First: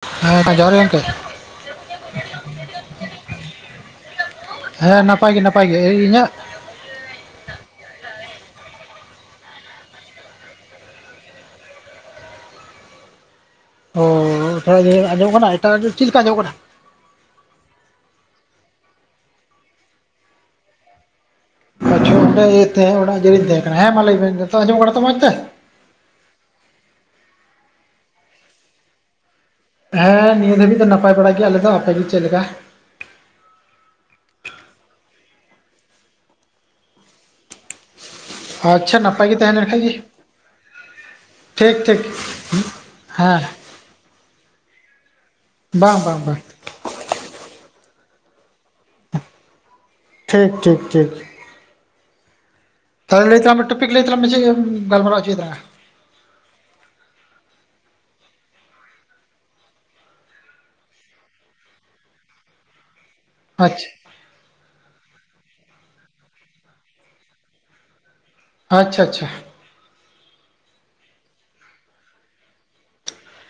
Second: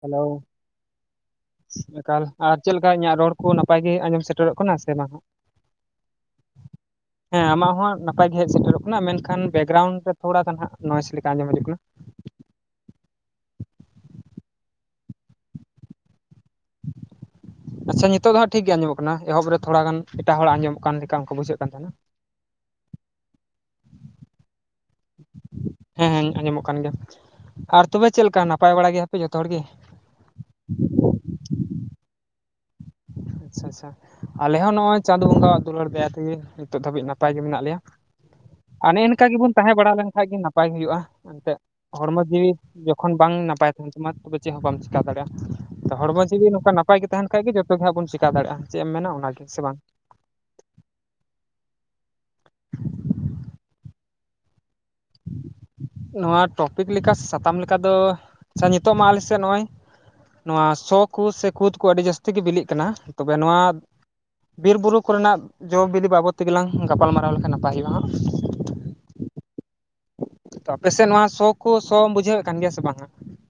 Hello ᱦᱮᱸ ᱡᱚᱦᱟᱨ ᱜᱮ ᱜᱚᱢᱠᱮ ᱮᱠᱟᱞ ᱟᱨ ᱪᱮᱫᱠᱟ ᱤᱧᱟᱹᱜ ᱨᱚᱲ ᱠᱚ ᱱᱟᱯᱟᱭ ᱜᱮ ᱟᱸᱡᱚᱢ ᱥᱮᱴᱮᱨᱚᱜ ᱠᱟᱱᱟ ᱥᱮ ᱦᱮᱸ ᱵᱟᱝ ᱦᱟᱜ ᱱᱟᱯᱟᱭ ᱜᱮ ᱱᱟᱯᱟᱭ ᱤᱧᱟᱹᱜ [inaudible] ᱦᱮᱸ ᱟᱢᱟᱜ ᱦᱚᱸ ᱱᱟᱯᱟᱭ ᱜᱮ ᱦᱮᱡ ᱥᱮᱴᱮᱨᱚᱜ ᱠᱟᱱᱟ ᱢᱮᱱᱠᱷᱟᱱ ᱵᱮᱠᱜᱨᱟᱣᱩᱱᱰ ᱨᱮ ᱛᱷᱚᱲᱟ ᱜᱟᱱ ᱦᱟᱜ ᱱᱚᱭᱮᱥ ᱞᱮᱠᱟ ᱟᱸᱡᱚᱢ ᱦᱤᱡᱩᱜ ᱠᱟᱱᱟ ᱚᱻ ᱛᱷᱚᱲᱟ ᱟᱸᱡᱚᱜ ᱠᱟᱱᱟ ᱮᱴᱟᱜ ᱪᱮᱫ ᱞᱮᱠᱟ ᱟᱸᱡᱚᱢᱚᱜ ᱠᱟᱱᱟ ᱟᱪᱪᱷᱟ ᱱᱤᱛᱳ ᱫᱚ ᱦᱟᱸᱜ ᱴᱷᱤᱠᱜᱮ ᱟᱸᱡᱚᱢᱚᱜ ᱠᱟᱱᱟ ᱮᱦᱚᱵ ᱨᱮ ᱛᱷᱚᱲᱟ ᱜᱟᱱ ᱮᱴᱟᱜ ᱦᱚᱲᱟᱜ ᱟᱸᱡᱚᱢᱚᱜ ᱠᱟᱱ ᱞᱮᱠᱟ ᱩᱱᱠᱟ ᱵᱩᱡᱷᱟᱹᱜ ᱠᱟᱱᱟ ᱟᱪᱪᱷᱟ ᱚᱸᱰᱮ ᱛᱟᱦᱮᱸ ᱚ ᱚᱱᱟ ᱡᱮᱤᱧ ᱛᱟᱦᱮᱸ ᱠᱟᱱᱟ ᱦᱮᱸ ᱢᱟ ᱞᱟᱹᱭ ᱵᱮᱱ ᱡᱚ ᱟᱸᱡᱚᱢ ᱵᱟᱲᱟ ᱢᱚᱡᱽ ᱛᱮ ᱦᱮᱸ ᱦᱮᱸ ᱟᱸᱡᱚᱢᱚᱜ ᱠᱟᱱ ᱜᱮᱭᱟ ᱟᱨ ᱛᱚᱵᱮ ᱪᱮᱫ ᱞᱮᱠᱟ ᱱᱟᱯᱟᱭ ᱵᱟᱲᱟᱭ ᱜᱮᱭᱟᱯᱮ ᱡᱚᱛᱚ ᱦᱚᱲ ᱜᱮ ᱦᱮᱸ ᱱᱤᱭᱟᱹ ᱫᱷᱟᱹᱵᱤᱡ ᱫᱚ ᱱᱟᱯᱟᱭ ᱵᱟᱲᱟᱜ ᱜᱮᱭᱟ ᱟᱞᱮ ᱫᱚ ᱟᱯᱮᱜ ᱜᱮ ᱪᱮᱫᱮ ᱞᱮᱠᱟ ᱟᱪᱪᱷᱟ ᱟᱪᱪᱷᱟ ᱟᱞᱮ ᱦᱚᱸ ᱱᱚᱜᱼᱚᱭ ᱪᱟᱸᱫ ᱵᱚᱸᱜᱟᱣᱟᱜ ᱫᱩᱞᱟᱹᱲ ᱫᱟᱭᱟ ᱛᱮᱜᱮ ᱱᱤᱛᱚᱜ ᱫᱷᱟᱹᱵᱤᱡ ᱱᱟᱯᱟᱭ ᱜᱮ ᱢᱮᱱᱟᱜ ᱞᱮᱭᱟ ᱟᱨ ᱟᱪᱪᱷᱟ ᱚᱱᱮ ᱱᱟᱯᱟᱭ ᱱᱚᱱᱝᱠᱟ ᱜᱮ ᱜᱮᱵᱚᱱ ᱛᱟᱦᱮᱸ ᱞᱮᱱᱠᱷᱟᱡ ᱵᱟᱲᱟ ᱞᱮᱱᱠᱷᱟᱱ ᱜᱮ ᱱᱟᱯᱟᱭ ᱦᱩᱭᱩᱜᱼᱟ ᱮᱱᱛᱮᱜ ᱴᱷᱤᱠ ᱴᱷᱤᱠ ᱦᱚᱲᱢᱚ ᱡᱤᱣᱤ ᱠᱷᱚᱱ ᱵᱟᱝ ᱦᱮᱸ ᱱᱟᱯᱟᱭ ᱱ ᱛᱟᱢᱟ ᱛᱚᱵᱮ ᱪᱮᱫ ᱦᱚᱸ ᱵᱟᱢ ᱪᱮᱟᱹ ᱫᱟᱲᱮᱭᱟᱜᱼᱟ ᱛᱚ ᱵᱟᱝ ᱵᱟᱝ ᱦᱚᱲᱢᱚ ᱵᱟᱝ ᱡᱩᱫᱤ ᱱᱚᱝᱠᱟ ᱱᱟᱯᱟᱭ ᱜᱮ ᱛᱟᱦᱮᱱ ᱠᱷᱟᱱ ᱜᱮ ᱡᱚᱛᱚ ᱜᱮ ᱦᱟᱸᱜ ᱵᱚ ᱪᱮᱠᱟᱼᱟ ᱪᱮᱠᱟ ᱫᱟᱲᱮᱭᱟᱜᱼᱟ ᱪᱮᱫ ᱮᱢ ᱢᱮᱱᱟ ᱚᱱᱟᱜᱮ ᱥᱮ ᱵᱟᱝ ᱴᱷᱤᱠ ᱴᱷᱤᱠ ᱴᱷᱤᱠ ᱛᱟᱦᱚᱞ ᱞᱟᱹᱭ ᱛᱟᱢ ᱴᱚᱯᱤᱠ ᱞᱟᱹᱭ ᱛᱟᱞᱟᱝ ᱢᱮ ᱮᱢ ᱜᱟᱞᱢᱟᱨᱟᱣ ᱦᱚᱪᱚᱭ ᱛᱞᱟᱝᱼᱟ ᱱᱚᱣᱟ ᱴᱚᱯᱤᱠ ᱞᱮᱠᱟ ᱥᱮ ᱥᱟᱛᱟᱢ ᱞᱮᱠᱟ ᱫᱚ ᱟᱪᱪᱷᱟ ᱱᱤᱛᱳ ᱢᱟ ᱟᱞᱮᱥᱮᱫ ᱱᱚᱜᱼᱚᱭ ᱱᱚᱣᱟ ᱥᱚ ᱠᱚ ᱥᱮ ᱠᱩᱫ ᱠᱚ ᱟᱹᱰᱤ ᱡᱟᱹᱥᱛᱤ ᱜᱮ ᱵᱤᱞᱤᱜ ᱠᱟᱱᱟ ᱛᱚᱵᱮ ᱱᱚᱣᱟ ᱟᱪᱪᱷᱟ ᱵᱤᱨ ᱵᱩᱨᱩ ᱠᱚᱨᱮᱱᱟᱜ ᱡᱚ ᱵᱤᱫᱤ ᱵᱟᱵᱚᱫ ᱛᱮᱜᱮᱞᱟᱝ ᱜᱟᱯᱟᱞᱢᱟᱨᱟᱣ ᱞᱮᱠᱷᱟᱱ ᱱᱟᱯᱟᱭ ᱦᱩᱭᱩᱜᱼᱟ ᱦᱟᱸᱜ ᱟᱪᱪᱷᱟᱻ ᱟᱪᱪᱷᱟ ᱛᱚ ᱟᱯᱮᱥᱮᱫ ᱱᱚᱣᱟ ᱥᱚ ᱠᱚ ᱥᱚ ᱵᱩᱡᱷᱟᱹᱣᱮᱫ ᱠᱟᱱ ᱜᱮᱭᱟ ᱥᱮ ᱵᱟᱝᱼᱟ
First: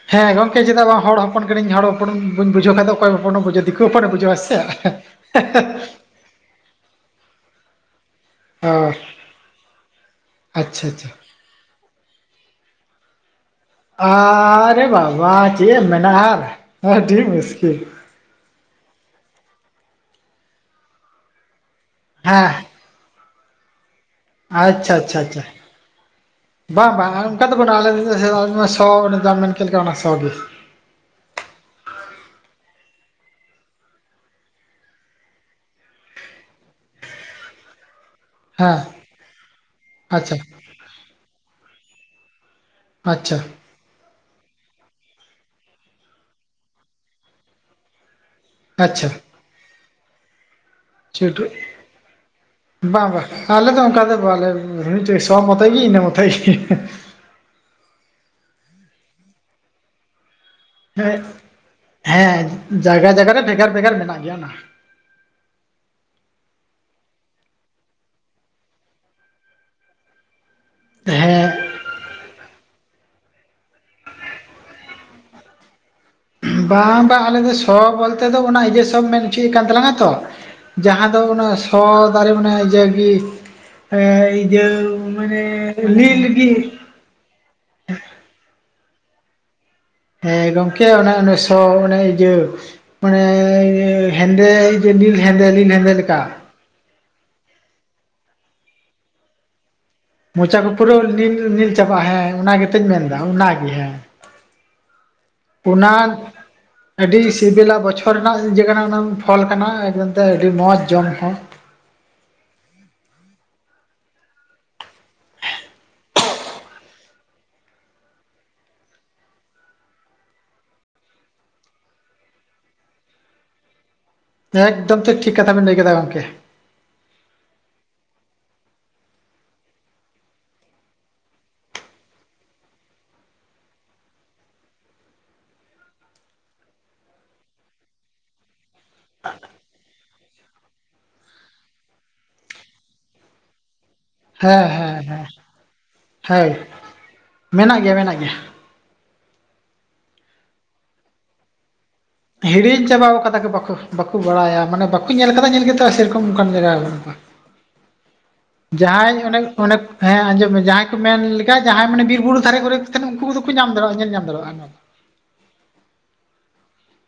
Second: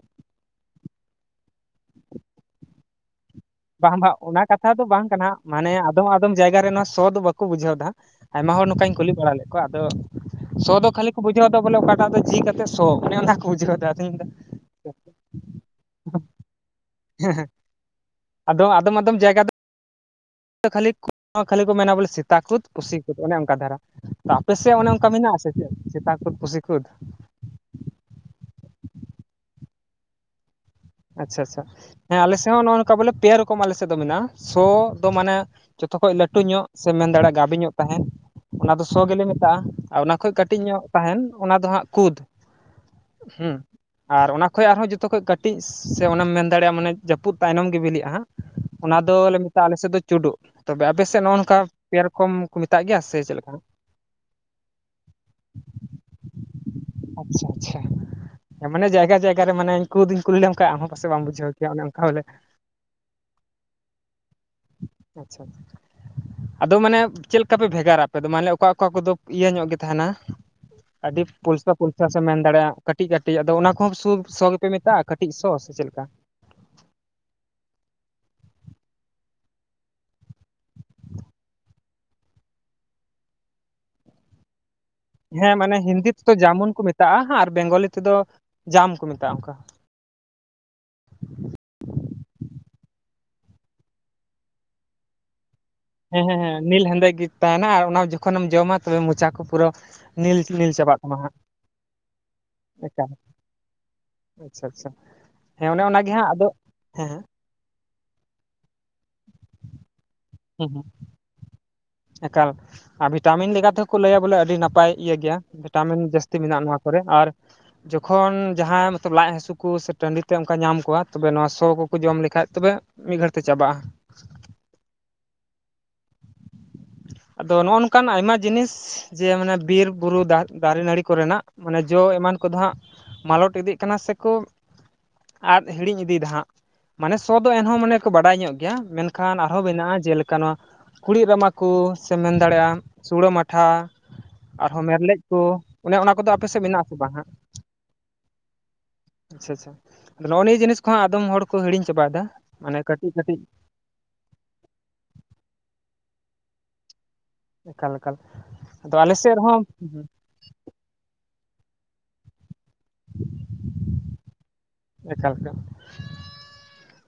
ᱦᱮᱸ ᱜᱚᱝᱠᱮ ᱪᱮᱫᱟᱜ ᱵᱟᱝ ᱦᱚᱲ ᱦᱚᱯᱚᱱ ᱠᱟᱹᱱᱟᱧ ᱦᱚᱲ ᱦᱚᱯᱚᱱ ᱵᱟᱹᱭᱤᱜ ᱵᱩᱡᱷᱟᱹᱣ ᱠᱷᱟᱭ ᱫᱚ ᱚᱠᱚᱭ ᱦᱚᱯᱚᱱ ᱮ ᱵᱩᱡᱷᱣᱫᱟ ᱵᱟᱝ ᱵᱟᱝ ᱚᱱᱟ ᱠᱟᱛᱷᱟ ᱫᱚ ᱵᱟᱝ ᱠᱟᱱᱟ ᱢᱟᱱᱮ ᱟᱫᱚᱢ - ᱟᱫᱚᱢ ᱡᱟᱭᱜᱟ ᱨᱮ ᱱᱚᱣᱟ ᱥᱚ ᱫᱚ ᱵᱟᱠᱚ ᱵᱩᱡᱷᱟᱹᱣ ᱫᱦᱟᱸ ᱟᱭᱢᱟ ᱦᱚᱲ ᱚ ᱱᱚᱝᱠᱟᱧ ᱠᱩᱞᱤ ᱵᱟᱲᱟ ᱞᱮᱫ ᱠᱚᱣᱟ ᱟᱫᱚ ᱥᱚ ᱟᱪᱪᱷᱟ ᱫᱚ ᱟᱪᱪᱷᱟ ᱠᱷᱟᱹᱞᱤ ᱠᱚ ᱵᱩᱡᱽ [unintelligible] ᱫᱚ ᱵᱚᱞᱮ ᱚᱠᱟᱴᱟᱜ ᱫᱚ ᱡᱤ ᱠᱟ ᱠᱟᱛᱮ ᱥᱚ ᱚᱱᱮ ᱚᱱᱟᱠᱚ ᱵᱩᱡᱟᱹ ᱟᱨᱮ ᱵᱟᱵᱟ ᱪᱮᱫ ᱮᱢ ᱢᱮᱱᱟᱜᱼᱟ ᱟᱨ ᱟᱹᱰᱤ ᱢᱩᱥᱠᱤᱞ ᱟᱫᱚ ᱟᱫᱚᱢ- ᱟᱫᱚᱢ ᱡᱟᱭᱜᱟ ᱠᱷᱟᱹᱞᱤ ᱠᱷᱟᱹᱞᱤ ᱠᱚ ᱢᱮᱱᱟ ᱵᱚᱞᱮ ᱥᱮᱛᱟ ᱠᱩᱫ ᱦᱮᱸ ᱯᱩᱥᱤ ᱠᱩᱫ ᱚᱱᱮ ᱚᱱᱠᱟ ᱫᱷᱟᱨᱟ ᱟᱯᱮ ᱥᱮᱫ ᱚᱱᱮ ᱟᱪᱪᱷᱟ ᱚᱱᱠᱟ ᱟᱪᱪᱷᱟ ᱢᱮᱱᱟᱜᱼ ᱟ ᱟᱪᱪᱷᱟ ᱥᱮ ᱪᱮᱫ ᱥᱮᱛᱟ ᱠᱩᱫ ᱯᱩᱥᱤ ᱠᱩᱫ ᱚᱠᱟ ᱫᱚᱵᱚᱱ ᱟᱞᱮ ᱥᱚ ᱡᱟᱢᱤᱱ ᱪᱮᱫ ᱞᱮᱠᱟ ᱚᱱᱟ ᱥᱚ ᱜᱮ [unintelligible] ᱟᱪᱪᱷᱟ ᱟᱪᱪᱷᱟ ᱦᱮᱸ ᱟᱞᱮ ᱥᱮᱫ ᱦᱚᱸ ᱱᱚᱜᱼᱚ ᱱᱚᱝᱠᱟ ᱵᱚᱞᱮ ᱯᱮ ᱨᱚᱠᱚᱢ ᱟᱞᱮ ᱥᱮᱫ ᱫᱚ ᱢᱮᱱᱟᱜᱼᱟ ᱥᱚ ᱫᱚ ᱢᱟᱱᱮ ᱡᱚᱛᱚ ᱠᱷᱚᱡ ᱞᱟᱹᱴᱩ ᱧᱚᱜ ᱥᱮ ᱢᱮᱱ ᱫᱟᱲᱮᱭᱟᱜᱼᱟ ᱜᱟᱹᱵᱮ ᱧᱚᱜ ᱛᱟᱦᱮᱸᱱ ᱚᱱᱟ ᱦᱮᱸ ᱫᱚ ᱥᱚ ᱜᱮᱞᱮ ᱢᱮᱛᱟᱜᱼᱟ ᱟᱨ ᱚᱱᱟ ᱠᱷᱚᱡ ᱟᱪᱪᱷᱟ ᱠᱟᱹᱴᱤᱡ ᱧᱚᱜ ᱛᱟᱦᱮᱱ ᱚᱱᱟ ᱫᱚ ᱦᱟᱸᱜ ᱠᱩᱫᱽ ᱟᱪᱪᱷᱟ ᱦᱩᱸ ᱟᱨ ᱚᱱᱟ ᱠᱷᱚᱡ ᱟᱨᱦᱚᱸ ᱡᱚᱛᱚ ᱠᱷᱚᱡ ᱠᱟᱹᱴᱤᱡ ᱠᱟᱹᱴᱤᱡ ᱥᱮ ᱚᱱᱟᱮᱢ ᱢᱮᱱ ᱫᱟᱲᱮᱭᱟᱜᱼᱟ ᱢᱟᱱᱮ ᱡᱟᱹᱯᱩᱫ ᱛᱟᱭᱱᱚᱢ ᱜᱮ ᱵᱤᱞᱤᱜᱼᱟ ᱦᱟᱸᱜ ᱚᱱᱟ ᱟᱪᱪᱷᱟ ᱫᱚᱞᱮ ᱢᱮᱛᱟᱜᱼᱟ ᱟᱞᱮᱥᱮᱫ ᱫᱚ ᱪᱩᱰᱩᱜ ᱛᱚᱵᱮ ᱟᱯᱮ ᱥᱮᱫ ᱱᱚᱼ ᱪᱷᱩᱴᱩ ᱱᱚᱝᱠᱟ ᱯᱮ ᱨᱚᱠᱚᱢ ᱠᱚ ᱢᱮᱛᱟᱜ ᱜᱮᱭᱟ ᱥᱮ ᱪᱮᱫ ᱞᱮᱠᱟ ᱢᱤᱫ ᱴᱟᱝ ᱥᱳ ᱢᱚᱛ ᱜᱤ ᱤᱱᱟᱹ ᱢᱚᱛᱳ ᱜᱮ ᱟᱪᱪᱷᱟ ᱻᱟᱪᱪᱷᱟ ᱢᱟᱱᱮ ᱡᱟᱭᱜᱟᱻ ᱡᱟᱭᱜᱟ ᱨᱮ ᱢᱟᱱᱮ ᱠᱩᱫ ᱤᱧ ᱠᱩᱞᱤᱟᱢ ᱦᱮᱸᱻ ᱦᱮᱸ ᱡᱟᱭᱜᱟ ᱡᱟᱭᱜᱟ ᱨᱮ ᱵᱷᱮᱜᱟᱨᱻ ᱵᱷᱮᱜᱟᱨ ᱢᱮᱱᱟᱜ ᱜᱮᱭᱟ ᱚᱱᱟ ᱟᱪᱪᱷᱟ ᱟᱫᱚ ᱢᱟᱱᱮ ᱪᱮᱫ ᱞᱮᱠᱟ ᱯᱮ ᱵᱷᱮᱜᱟᱨᱟ ᱟᱯᱮ ᱫᱚ ᱢᱟᱱᱮ ᱚᱠᱟ ᱚᱠᱟ ᱠᱚᱫᱚ ᱤᱭᱟᱹ ᱧᱚᱜ ᱜᱮ ᱛᱟᱦᱮᱱᱟ ᱟᱹᱰᱤ ᱦᱮᱸ ᱯᱚᱞᱥᱟ ᱯᱷᱚᱞᱥᱟ ᱥᱮ ᱢᱮᱱ ᱫᱟᱲᱮᱭᱟᱜᱼᱟ ᱠᱟᱹᱴᱤᱡ, -ᱠᱟᱹᱴᱤᱡ ᱟᱫᱚ ᱚᱱᱟ ᱠᱚᱦᱚᱸ ᱥᱩ ᱥᱚ ᱜᱮᱯᱮ ᱢᱮᱛᱟᱜᱼᱟ? ᱠᱟᱹᱴᱤᱡ ᱥᱚ ᱥᱮ ᱪᱮᱫ ᱞᱮᱠᱟ? ᱵᱟᱝ ᱵᱟᱝ ᱟᱞᱮ ᱫᱚ ᱥᱚ ᱵᱚᱞᱛᱮ ᱫᱚ ᱚᱱᱟ ᱤᱭᱟᱹ ᱥᱚ ᱢᱮᱱ ᱦᱚᱪᱚᱭᱮᱫ ᱠᱟᱱ ᱛᱟᱞᱟᱝᱟ ᱛᱚ ᱡᱟᱦᱟᱸ ᱫᱚ ᱚᱱᱟ ᱥᱚ ᱫᱟᱨᱮ ᱢᱟᱱᱮ ᱡᱮ ᱤᱭᱟᱹ ᱤᱭᱟ. ᱜᱤ ᱤᱭᱟ. ᱢᱟᱱᱮ ᱦᱮᱸ ᱦᱤᱱᱫᱤ ᱱᱤᱞ ᱛᱮᱫᱚ ᱜᱮ ᱡᱟᱢᱩᱱ ᱠᱚ ᱢᱮᱛᱟᱜᱼᱟ ᱦᱟᱸᱝ ᱟᱨ ᱵᱮᱝᱜᱚᱞᱤ ᱛᱮᱫᱚ ᱡᱟᱢ ᱠᱚ ᱢᱮᱛᱟᱜᱼᱟ ᱚᱱᱠᱟ ᱦᱮᱸ ᱜᱚᱝᱠᱮ ᱚᱱᱮ ᱚᱱᱟᱚᱱ ᱥᱚ ᱚᱱᱮ ᱤᱭᱟᱹ ᱢᱟᱱᱮ ᱦᱮᱸᱫᱮ ᱱᱤᱞ ᱦᱸᱫᱮ ᱱᱤᱞ ᱦᱸᱫᱮ ᱦᱮᱸ ᱻᱦᱮᱸᱻ ᱦᱮᱸ ᱱᱤᱞ ᱦᱮᱸᱫᱮ ᱜᱮ ᱛᱟᱦᱮᱱᱟ ᱟᱨ ᱚᱱᱟ ᱡᱚᱠᱷᱚᱱ ᱮᱢ ᱡᱚᱢᱟ ᱛᱚᱵᱮ ᱢᱚᱪᱟ ᱠᱚ ᱯᱩᱨᱟᱹ ᱱᱤᱞ ᱢᱚᱪᱟ ᱠᱚ ᱱᱤᱞ ᱯᱩᱨᱟᱹ ᱪᱟᱵᱟᱜ ᱛᱟᱢᱟ ᱦᱟᱸᱜ ᱱᱤᱞ-ᱱᱤᱞ ᱪᱟᱵᱟᱜᱼᱟ ᱦᱮᱸ ᱚᱱᱟ ᱜᱮᱛᱚ ᱤᱧ ᱢᱮᱱᱫᱟ ᱚᱱᱟᱜᱮ ᱦᱮᱸ ᱟᱪᱪᱷᱟ-ᱟᱪᱪᱷᱟ ᱦᱮᱸ ᱚᱱᱮ ᱚᱱᱟ ᱚᱱᱟᱜᱮ ᱦᱟᱸᱜ ᱟᱫᱚ ᱦᱮᱸ ᱟᱹᱰᱤ ᱻᱦᱮᱸ ᱥᱤᱵᱤᱞᱟ ᱵᱚᱪᱷᱚᱨ ᱨᱮᱱᱟᱜ ᱡ ᱠᱟᱱᱟ ᱚᱱᱟ ᱯᱷᱚᱞ ᱠᱟᱱᱟ ᱮᱠᱫᱚᱢ ᱛᱮ ᱟᱹᱰᱤ ᱦᱩᱸ ᱦᱩᱸ ᱢᱚᱸᱡᱽ ᱡᱚᱢ ᱦᱚᱸ ᱮᱠᱟᱞ ᱟᱨ ᱵᱷᱤᱴᱟᱢᱤᱱ ᱞᱮᱠᱟ ᱛᱮᱠᱚ ᱞᱟᱹᱭᱟ ᱵᱚᱞᱮ ᱟᱹᱰᱤ ᱱᱟᱯᱟᱭ ᱤᱭᱟᱹ ᱜᱮᱭᱟ ᱵᱷᱤᱴᱟᱢᱤᱱ ᱡᱟᱹᱥᱛᱤ ᱢᱮᱱᱟᱜᱼᱟ ᱱᱚᱣᱟ ᱠᱚᱨᱮ ᱟᱨ ᱡᱚᱠᱷᱚᱱ ᱡᱟᱦᱟᱸᱭ ᱢᱚᱛᱚᱵ ᱞᱟᱡ ᱦᱟᱹᱥᱩ ᱠᱚ ᱥᱮ ᱴᱟᱺᱰᱤ ᱛᱮ ᱚᱱᱠᱟ ᱧᱟᱢ ᱠᱚᱣᱟ ᱛᱚᱵᱮ ᱱᱚᱶᱟ ᱥᱚ ᱠᱚᱠᱚ ᱡᱚᱢ ᱞᱮᱠᱷᱟᱡ ᱛᱚᱵᱮ ᱢᱤᱫ ᱜᱷᱟᱹᱲ ᱛᱮ ᱪᱟᱵᱟᱜᱼᱟ ᱮᱠᱫᱚᱢ ᱛᱚ ᱴᱷᱤᱠ ᱠᱟᱛᱷᱟ ᱵᱮᱱ ᱞᱟᱹᱭ ᱠᱮᱫᱟ ᱜᱚᱢᱠᱮ ᱟᱫᱚ ᱱᱚᱜᱼ ᱱᱚᱝᱠᱟᱱ ᱟᱭᱢᱟ ᱡᱤᱱᱤᱥ ᱡᱮ ᱢᱟᱱᱮ ᱵᱤᱨ - ᱵᱩᱨᱩ ᱫᱟᱨᱮ ᱱᱟᱹᱲᱤ ᱠᱚᱨᱮᱱᱟᱜ ᱢᱟᱱᱮ ᱡᱚ ᱮᱢᱟᱱ ᱠᱚᱫᱚ ᱦᱟᱸᱜ ᱢᱟᱞᱚᱴ ᱤᱫᱤᱜ ᱠᱟᱱᱟ ᱥᱮᱠᱚ ᱟᱨ ᱦᱤᱲᱤᱧ ᱤᱫᱤᱭᱮᱫᱟ ᱦᱟᱸᱜ ᱢᱟᱱᱮ ᱥᱚ ᱫᱚ ᱮᱱᱦᱚᱸ ᱢᱟᱱᱮ ᱠᱚ ᱵᱟᱰᱟᱭ ᱧᱚᱜ ᱜᱮ ᱜᱮᱭᱟ ᱢᱮᱱᱠᱷᱟᱱ ᱟᱨᱦᱚᱸ ᱢᱮᱱᱟᱜᱼᱟ ᱡᱮᱞᱮᱠᱟ ᱱᱚᱶᱟ ᱠᱩᱲᱤᱫ ᱨᱟᱢᱟ ᱠᱚᱻ ᱥᱮᱢ ᱢᱮᱱ ᱫᱟᱲᱮᱭᱟᱜᱼᱟ ᱥᱩᱲᱟᱹ ᱢᱟᱴᱷᱟ ᱦᱮᱸ ᱟᱨᱦᱚᱸ ᱦᱮᱸ ᱢᱮᱨᱞᱮᱡ ᱦᱮᱸ ᱠᱚ ᱚᱱᱮ ᱚᱱᱟ ᱠᱚᱫᱚ ᱟᱯᱮ ᱦᱳᱭ ᱥᱮᱫ ᱢᱮᱱᱟᱜ ᱟᱥᱮ ᱵᱟᱝ ᱦᱟᱸᱜᱼᱟ? ᱢᱮᱱᱟᱜ ᱜᱮᱭᱟ ᱢᱮᱱᱟᱜ ᱜᱮᱭᱟ ᱟᱪᱪᱷᱟ -ᱟᱪᱷᱟ ᱟ ᱱᱚᱜᱼᱚ ᱱᱤᱭᱟᱹ ᱡᱤᱱᱤᱥ ᱠᱚ ᱦᱟᱜ ᱟᱫᱚᱢ ᱦᱚᱲ ᱠᱚ ᱦᱮᱲᱤᱧ ᱪᱟᱵᱟ ᱠᱟᱜᱼᱟ ᱦᱤᱲᱤᱧ ᱪᱟᱵᱟ ᱟᱠᱟᱫᱟ ᱵᱟ ᱵᱟᱠᱚ ᱵᱟᱲᱟᱭᱟ ᱢᱟᱱᱮ ᱵᱟᱠᱚ ᱧᱮᱞ ᱟᱠᱟᱫᱟ ᱧᱮᱞ ᱜᱮᱛᱚ ᱥᱮᱨᱚᱠᱚᱢ ᱚᱱᱟᱱ ᱡᱟᱭᱜᱟ ᱵᱩᱜᱼᱟ ᱮᱠᱟᱞ ᱮᱠᱟᱞ ᱟᱫᱚ ᱟᱞᱮ ᱡᱟᱦᱟᱸᱭ ᱥᱮᱫ ᱚᱱᱮᱧ ᱨᱮᱦᱚᱸ ᱚᱱᱮᱠ ᱦᱮᱸ ᱟᱸᱡᱚᱢ ᱢᱮ ᱜᱤᱭ ᱡᱟᱦᱟᱸᱭ ᱢᱮᱱ ᱞᱮᱠᱟ ᱡᱟᱦᱟᱸᱭ ᱢᱟᱱᱮ ᱵᱤᱨᱻ ᱵᱩᱨᱩ ᱫᱷᱟᱨᱮ ᱠᱚᱨᱮ ᱠᱚ ᱛᱟᱦᱮᱱ ᱩᱱᱠᱩ ᱠᱚᱫᱚ ᱠᱚ ᱧᱟᱢ ᱫᱟᱲᱮᱭᱟᱜᱼᱟ ᱧᱮᱞ ᱧᱟᱢ ᱫᱟᱲᱮᱭᱟᱜᱼᱟ ᱮᱠᱟᱞ ᱛᱮ